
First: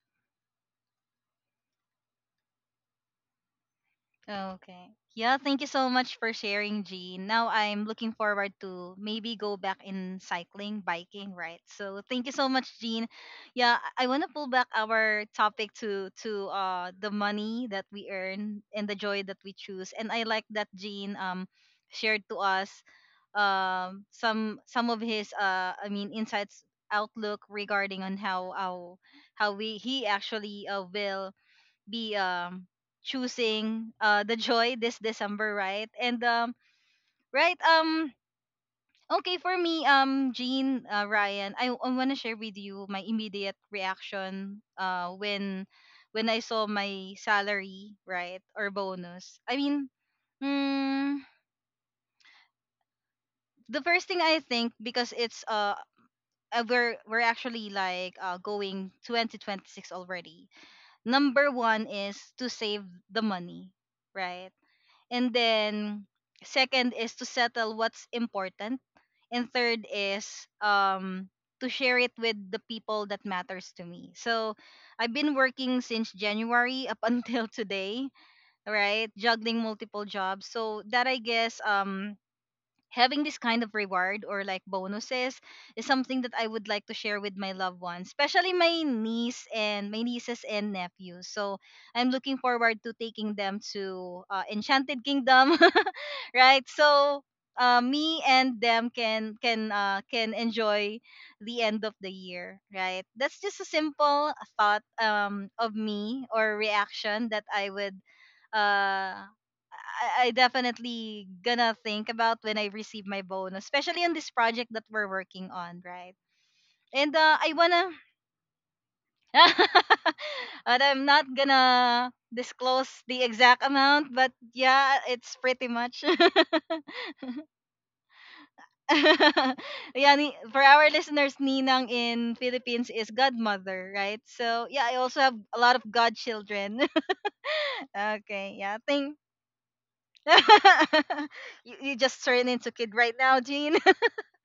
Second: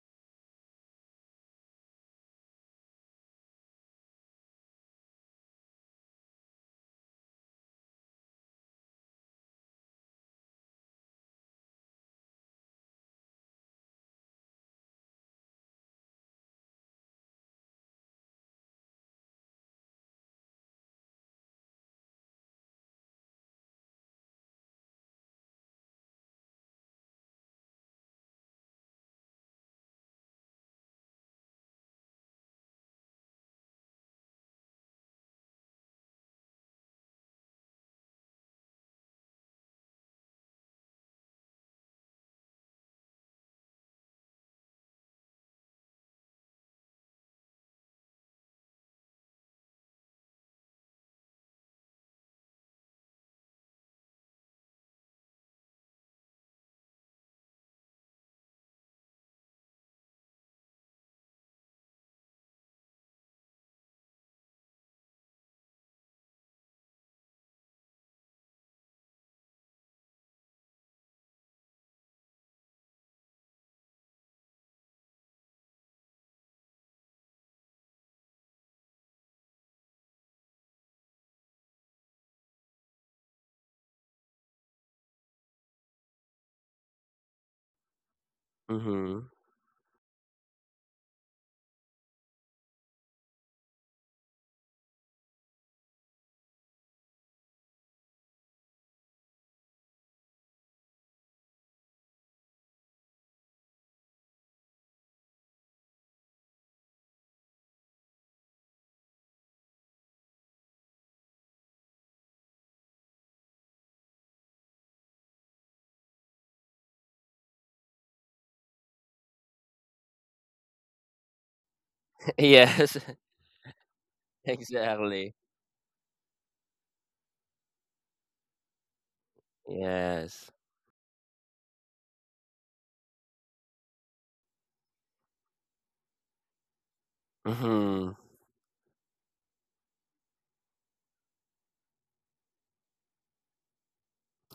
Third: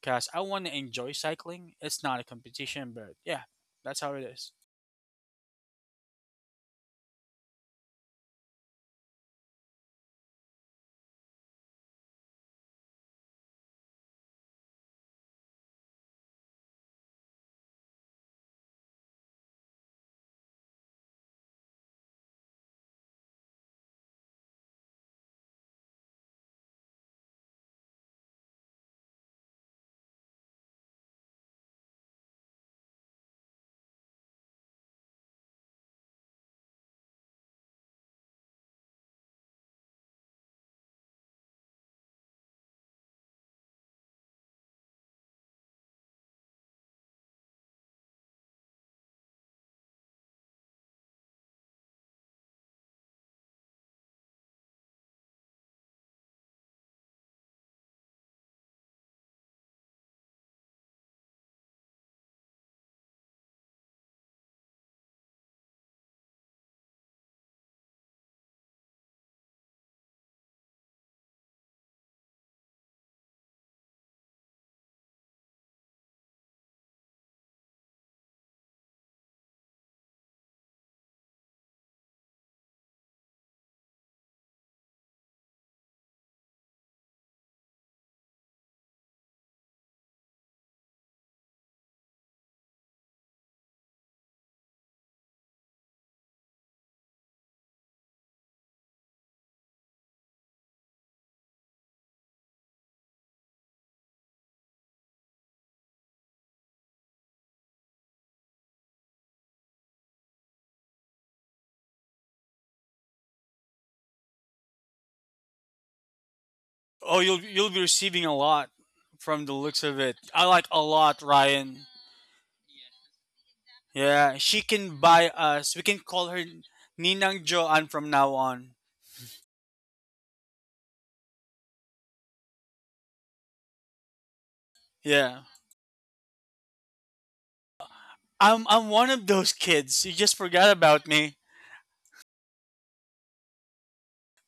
Speaker 2: because I want to enjoy cycling. It's not a competition, but yeah, that's how it is.
Speaker 1: Okay. Yeah, thank you so much for sharing, Jean. Now I'm looking forward to maybe go back in cycling, biking, right? So thank you so much, Jean. Yeah, I want to pull back our topic to the money that we earn and the joy that we choose. And I like that Jean shared to us some of his I mean insights, outlook, regarding on how we he actually will be choosing the joy this December, right? And right um okay, for me, Jean, Ryan, I want to share with you my immediate reaction when I saw my salary, right, or bonus. I mean, mm, the first thing I think, because it's we're actually like going 2026 already. Number 1 is to save the money, right? And then second is to settle what's important, and third is to share it with the people that matters to me. So I've been working since January up until today, right, juggling multiple jobs, so that I guess having this kind of reward or like bonuses is something that I would like to share with my loved ones, especially my
Speaker 3: Mm,
Speaker 1: niece and my nieces and nephews. So I'm looking forward to taking them to Enchanted Kingdom, right? So me and them can enjoy the end of the year, right? That's just a simple thought of me or reaction that I would uh I definitely gonna think about when I receive my bonus, especially on this project that we're working on, right? And
Speaker 2: Oh, you'll
Speaker 1: I
Speaker 2: you'll be
Speaker 1: wanna,
Speaker 2: receiving a lot from the looks of it. I like
Speaker 1: but
Speaker 2: a
Speaker 1: I'm
Speaker 2: lot,
Speaker 1: not
Speaker 2: Ryan.
Speaker 1: gonna disclose
Speaker 3: yes.
Speaker 1: the exact amount, but
Speaker 2: Yeah, she
Speaker 1: yeah,
Speaker 2: can buy
Speaker 3: Exactly.
Speaker 1: it's pretty
Speaker 2: us. We can
Speaker 1: much.
Speaker 2: call her Ninang Joan from now on.
Speaker 1: Yeah, ni-
Speaker 3: Yes.
Speaker 1: for our listeners, Ninang in Philippines is godmother, right? So yeah, I also have
Speaker 2: Yeah.
Speaker 1: a lot of godchildren.
Speaker 3: Mm.
Speaker 1: Okay,
Speaker 2: I'm
Speaker 1: yeah,
Speaker 2: I'm one
Speaker 1: thank.
Speaker 2: of those kids. You just forgot about me.
Speaker 1: You just turned into kid right now.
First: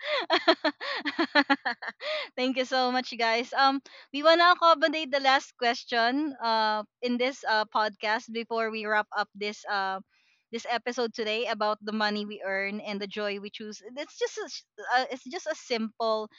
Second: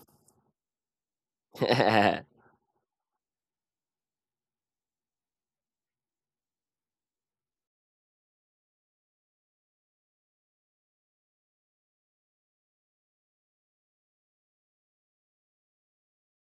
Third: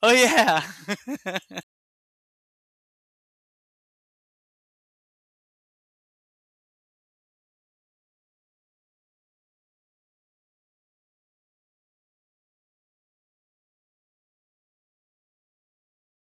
Speaker 2: Oh yeah.
Speaker 1: Thank you so much, you guys. We wanna accommodate the last question in this podcast before we wrap up this episode today about the money we earn and the joy we choose. It's just a simple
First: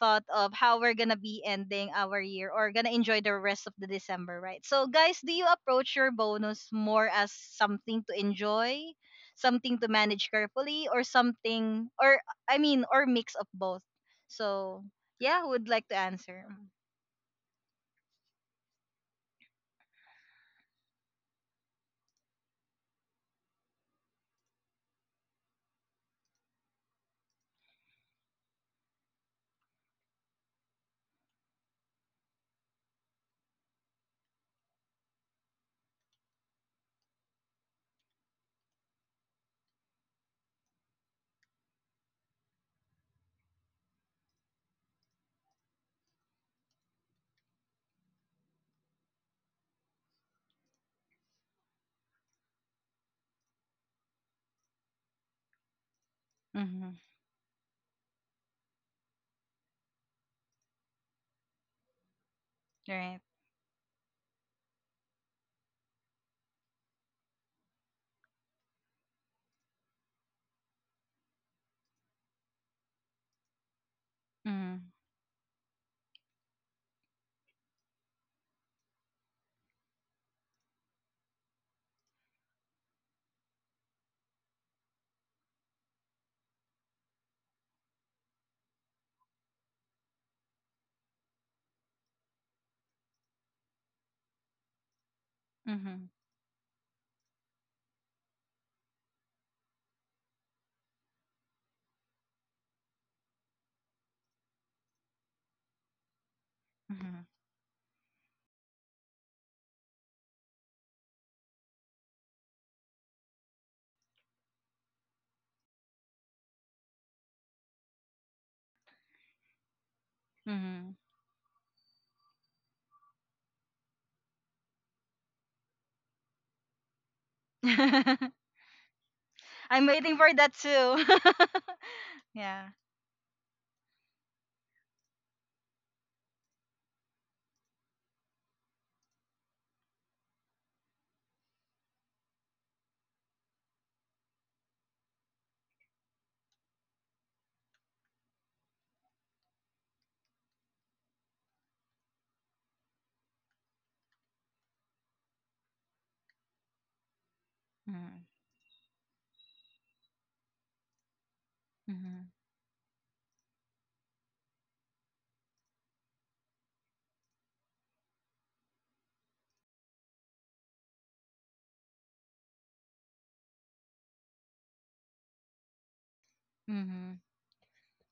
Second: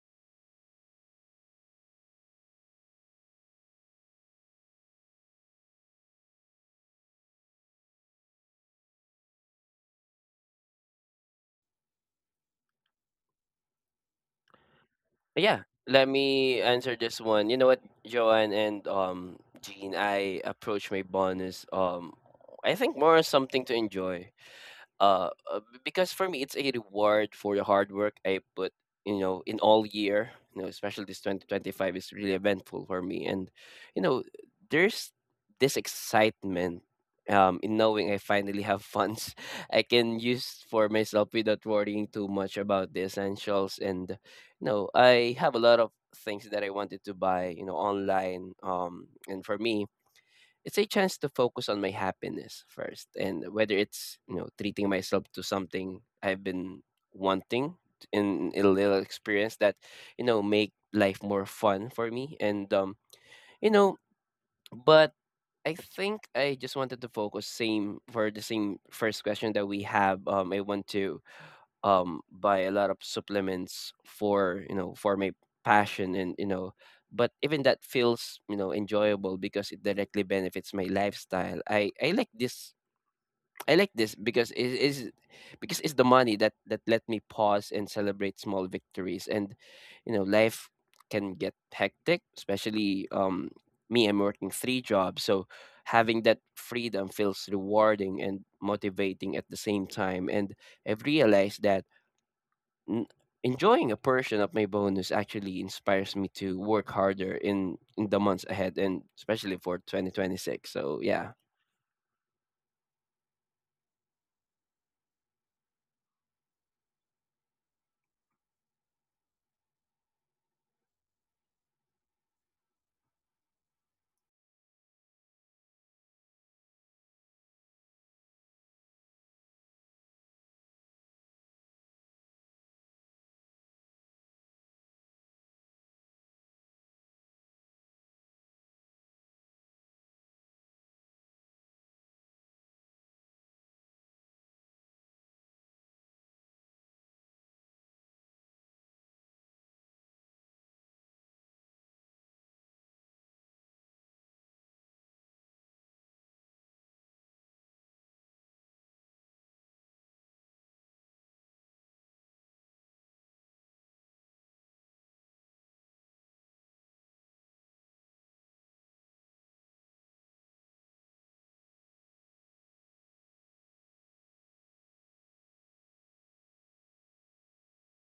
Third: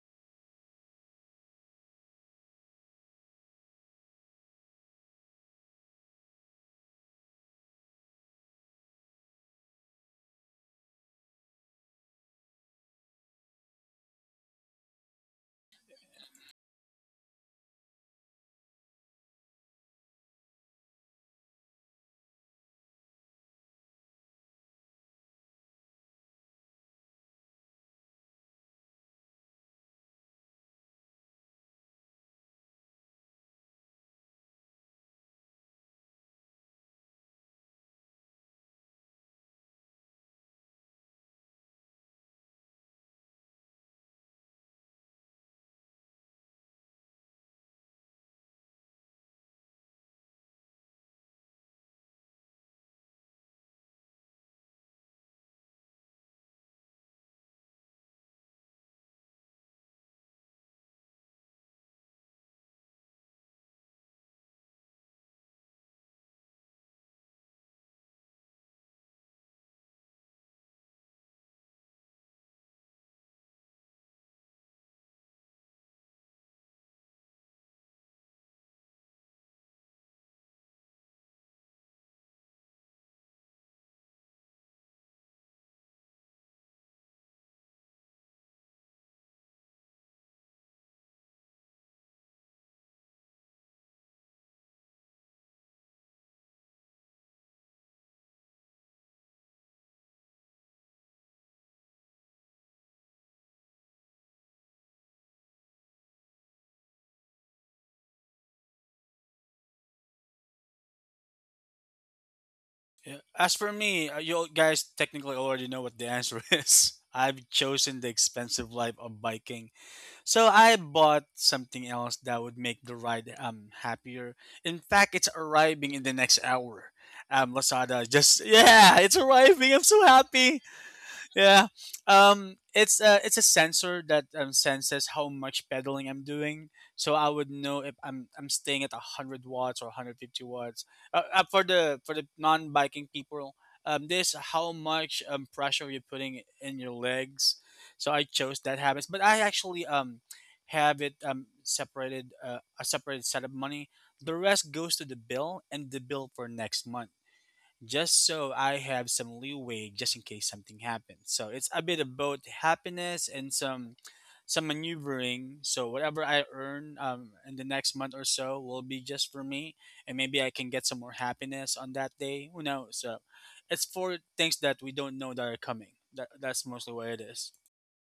Speaker 1: thought of how we're gonna be ending our year or gonna enjoy the rest of the December, right? So, guys, do you approach your bonus more as something to enjoy? Something to manage carefully or something or I mean or mix of both. So yeah, who
Speaker 3: Yeah,
Speaker 1: would like to
Speaker 3: let
Speaker 1: answer?
Speaker 3: me answer this one. You know what, Joanne and Jean, I approach my bonus I think more as something to enjoy. Because for me it's a reward for the hard work I put, you know, in all year, you know, especially this 2025 is really eventful for me. And you know there's this excitement in knowing I finally have funds I can use for myself without worrying too much about the essentials. And you know I have a lot of things that I wanted to buy, you know, online. And for me, it's a chance to focus on my happiness first, and whether it's, you know, treating myself to something I've been
Speaker 1: Mm-hmm.
Speaker 3: wanting in a little experience that, you know, make life more fun for me. And
Speaker 1: Right.
Speaker 3: you know, but I think I just wanted to focus same for the same first question that we have. I want to buy a lot of supplements for, you
Speaker 1: Mm-hmm.
Speaker 3: know, for my passion. And you know, but even that feels, you know, enjoyable because it directly benefits my lifestyle. I like this because it is because it's the money that let me pause and celebrate small victories. And you know life can get hectic, especially me, I'm working three jobs. So
Speaker 1: Mm-hmm.
Speaker 3: having that freedom feels rewarding and motivating at the same time. And I've realized that N enjoying a portion of my bonus actually inspires me to work
Speaker 1: Mm-hmm.
Speaker 3: harder in the months ahead, and especially for 2026. So, yeah.
Speaker 2: Yeah. As for me, you guys technically already know what the answer is. I've chosen the expensive life of biking, so I bought something else that would make the ride happier. In fact, it's arriving in the next hour. Lazada
Speaker 1: Mm-hmm.
Speaker 2: just yeah, it's arriving.
Speaker 1: I'm
Speaker 2: I'm so
Speaker 1: waiting for that
Speaker 2: happy.
Speaker 1: too.
Speaker 2: Yeah.
Speaker 1: Yeah.
Speaker 2: It's a sensor that senses how much pedaling I'm doing, so I would know if I'm staying at 100 watts or 150 watts. For the non biking people, this how much pressure you're putting in your legs. So I chose that habits, but I actually have it separated a separated set of money. The rest goes to the bill and the bill for next month,
Speaker 1: Mm-hmm.
Speaker 2: just so I have some leeway just in case something happens. So it's a bit of both happiness and some maneuvering. So whatever I earn, in the next month or so will be just for me, and maybe I can get some more happiness on that day. Who knows? So it's for things that we don't know that are coming. That's mostly
Speaker 1: Mm-hmm.
Speaker 2: what it is.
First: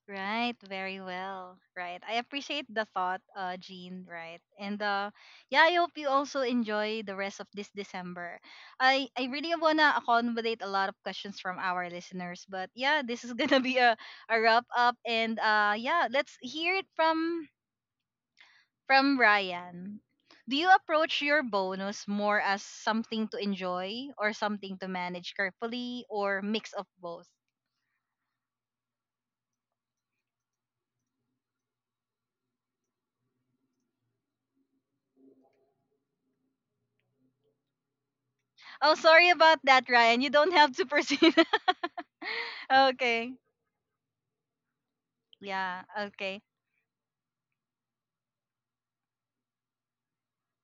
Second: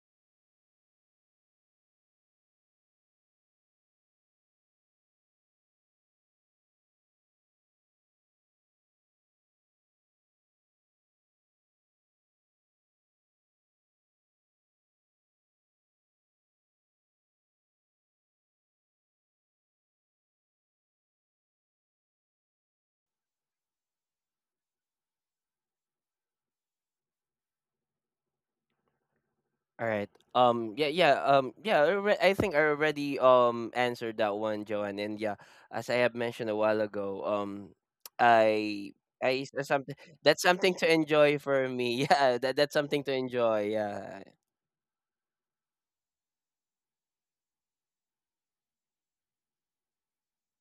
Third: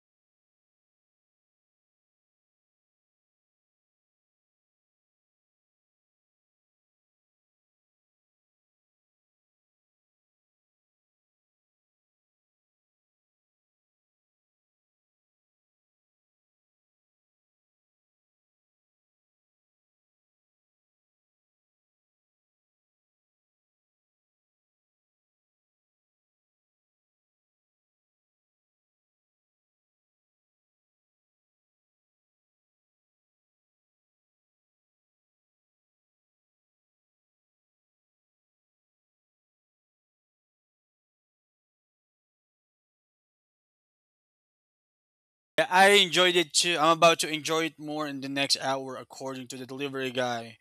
Speaker 1: Right, very well. Right. I appreciate the thought, Jean, right? And yeah, I hope you also enjoy the rest of this December. I really wanna accommodate a lot of questions from our listeners, but yeah, this is gonna be a wrap up, and yeah, let's hear it from Ryan. Do you approach your bonus more as something to enjoy or something to manage carefully or mix of both?
Speaker 3: All right. I think I already answered that one, Joanne. And yeah, as I have mentioned a while ago, I
Speaker 1: Oh, sorry
Speaker 3: I
Speaker 1: about
Speaker 3: that's
Speaker 1: that, Ryan. You don't have
Speaker 3: something
Speaker 1: to
Speaker 3: to
Speaker 1: proceed.
Speaker 3: enjoy for me. Yeah, that that's something to
Speaker 1: Okay.
Speaker 3: enjoy. Yeah.
Speaker 2: Yeah,
Speaker 1: Yeah,
Speaker 2: I enjoyed
Speaker 1: okay.
Speaker 2: it too. I'm about to enjoy it more in the next hour, according to the delivery guy,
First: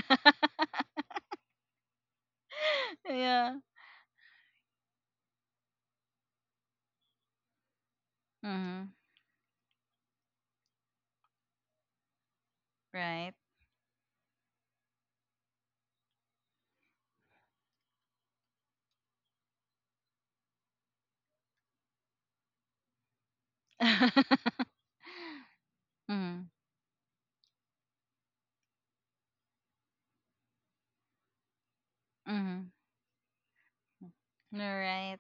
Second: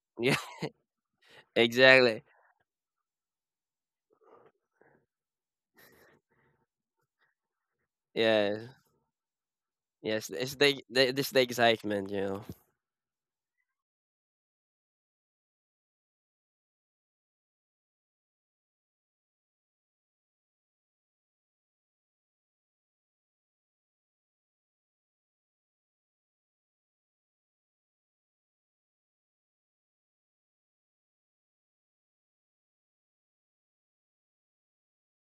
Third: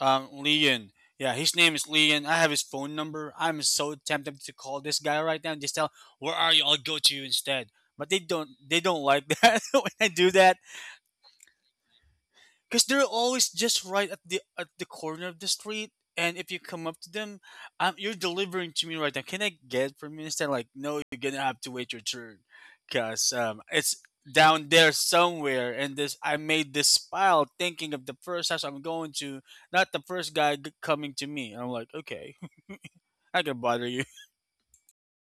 Speaker 3: Yeah,
Speaker 2: Leon. Yeah, his name is
Speaker 3: exactly.
Speaker 2: Leon. I have his phone number.
Speaker 1: Yeah.
Speaker 2: I'm so tempted to call this guy right now and just tell, "Where are you? I'll go to you instead." But they don't.
Speaker 3: Yeah.
Speaker 2: They
Speaker 1: Mm-hmm.
Speaker 2: don't like that when I
Speaker 3: Yes,
Speaker 2: do
Speaker 3: it's
Speaker 2: that,
Speaker 3: the excitement, you know.
Speaker 2: because they're
Speaker 1: Right.
Speaker 2: always just right at the corner of the street. And if you come up to them, you're delivering to me right now, can I get from you instead? Like, no, you're gonna have to wait your turn because it's down there somewhere, and this, I
Speaker 1: Mm-hmm.
Speaker 2: made this pile thinking of the first house I'm going to, not the first coming to me, and I'm like, okay,
Speaker 1: Mm-hmm.
Speaker 2: I can bother you.
Speaker 1: All right.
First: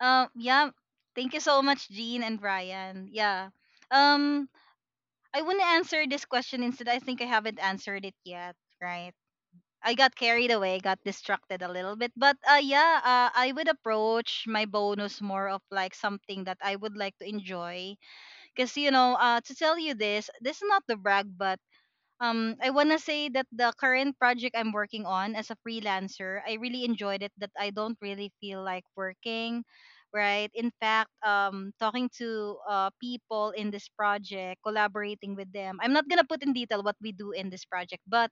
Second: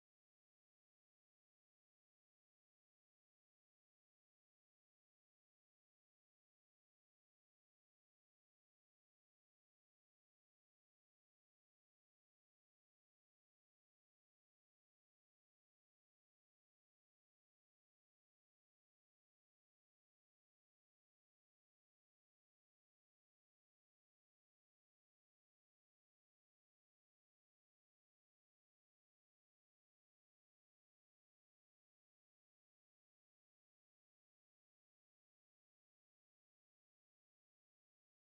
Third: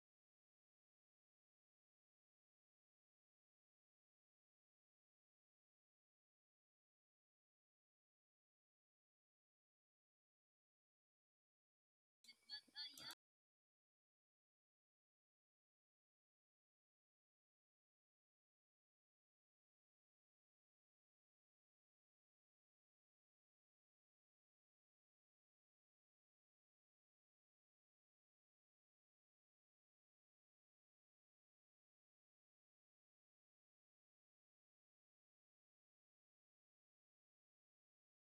Speaker 1: Yeah. Thank you so much, Jean and Ryan. Yeah. Um, I want to answer this question instead. I think I haven't answered it yet, right? I got carried away, got distracted a little bit. But yeah, I would approach my bonus more of like something that I would like to enjoy. Cause you know, to tell you this, this is not the brag, but I want to say that the current project I'm working on as a freelancer, I really enjoyed it that I don't really feel like working, right? In fact, talking to people in this project, collaborating with them. I'm not going to put in detail what we do in this project, but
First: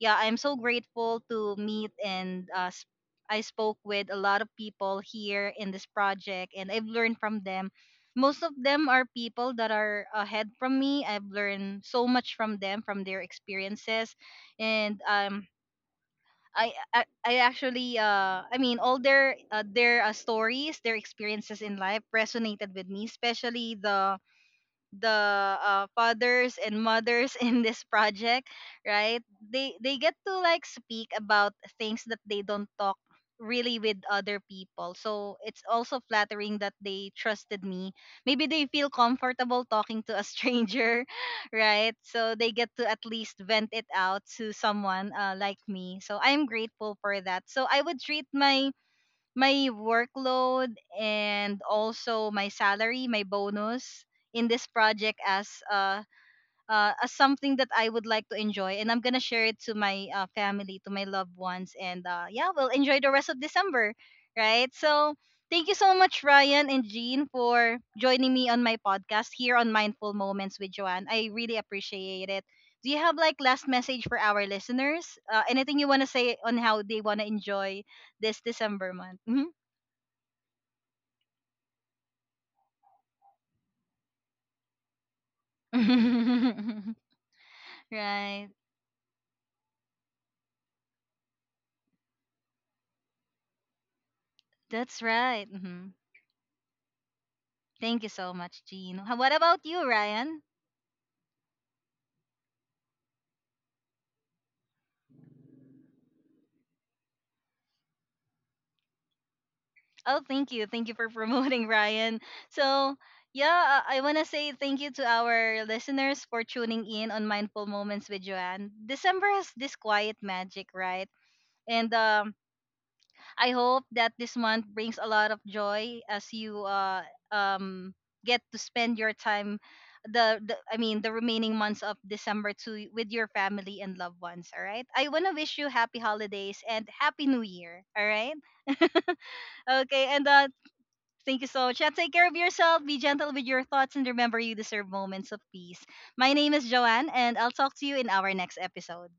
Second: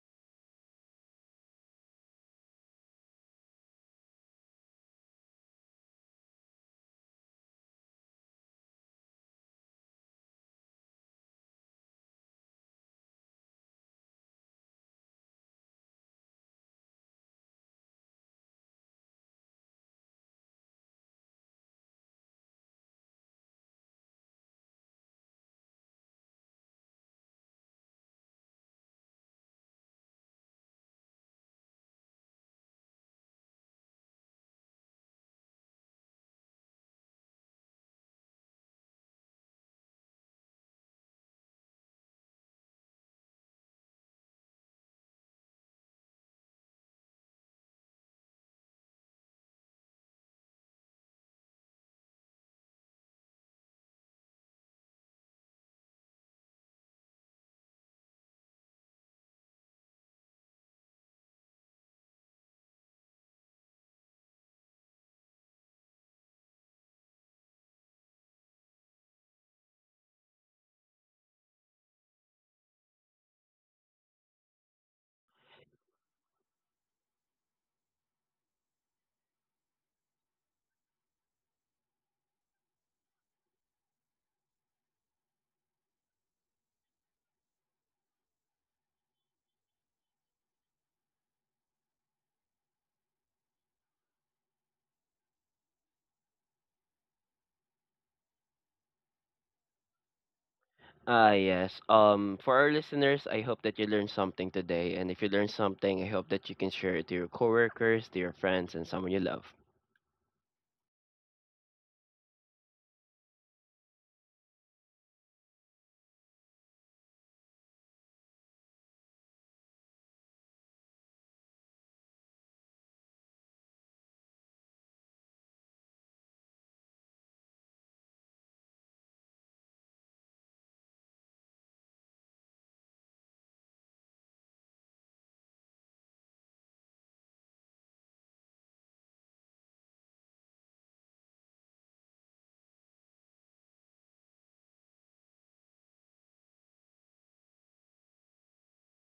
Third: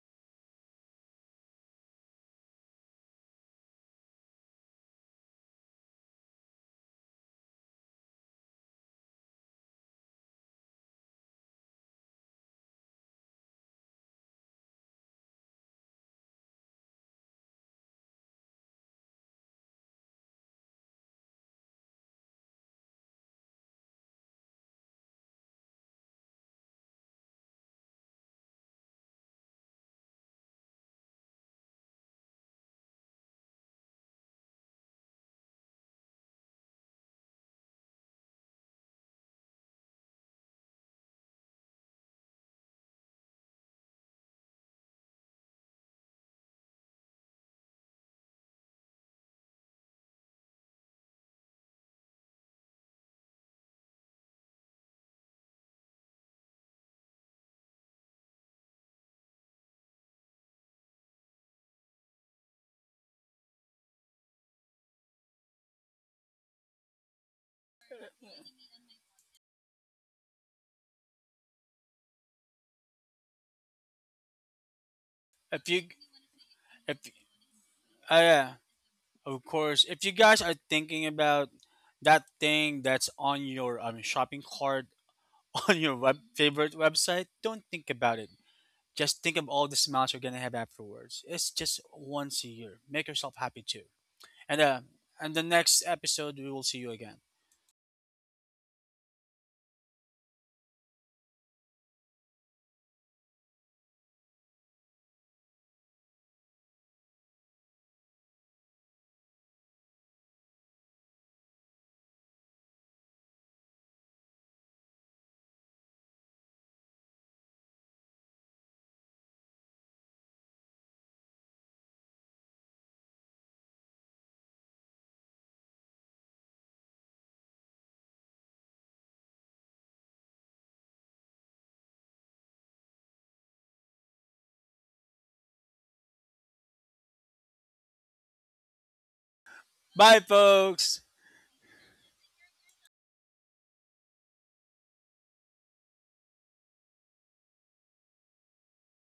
Speaker 1: yeah, I'm so grateful to meet I spoke with a lot of people here in this project, and I've learned from them. Most of them are people that are ahead from me. I've learned so much from them, from their experiences, and I actually all their stories, their experiences in life resonated with me, especially the fathers and mothers in this project, right? They get to like speak about things that they don't talk really with other people. So it's also flattering that they trusted me. Maybe they feel comfortable talking to a stranger, right? So they get to at least vent it out to someone like me. So I'm grateful for that. So I would treat my workload and also my salary, my bonus in this project as something that I would like to enjoy, and I'm going to share it to my family, to my loved ones, and yeah, we'll enjoy the rest of December, right? So thank you so much, Ryan and Jean, for joining me on my podcast here on Mindful Moments with Joanne. I really appreciate it. Do you have like last message for our listeners?
Speaker 2: If
Speaker 1: Anything
Speaker 2: you
Speaker 1: you want to say on how they
Speaker 2: if
Speaker 1: want to enjoy this
Speaker 2: yeah,
Speaker 1: December month?
Speaker 2: of
Speaker 1: Mm-hmm.
Speaker 2: course, if you guys are thinking about that thing that's on your shopping cart on your web favorite website, don't think about it.
Speaker 1: Right.
Speaker 2: Just think of all the smiles you're gonna have afterwards. It's just once a year. Make yourself happy too. And
Speaker 1: That's
Speaker 2: and
Speaker 1: right.
Speaker 2: the next
Speaker 1: Hmm.
Speaker 2: episode we will see you again.
Speaker 1: Thank you so much, Jean. Ho- What about you, Ryan?
Speaker 3: Ah, yes. For our listeners, I hope that you learned something today. And if you learned something, I hope that you can share it to your coworkers, to your friends, and someone you love.
Speaker 1: Oh, thank you. Thank you for promoting Ryan. So, yeah, I want to say thank you to our listeners for tuning in on Mindful Moments with Joanne. December has this quiet magic, right? And I hope that this month brings a lot of joy as you um, get to spend your time the I mean the remaining months of December to with your family and loved ones. All right. I wanna wish you happy holidays and happy new year. All right. Okay.
Speaker 2: Bye
Speaker 1: And
Speaker 2: folks.
Speaker 1: thank you so much. And take care of yourself. Be gentle with your thoughts and remember you deserve moments of peace. My name is Joanne, and I'll talk to you in our next episode.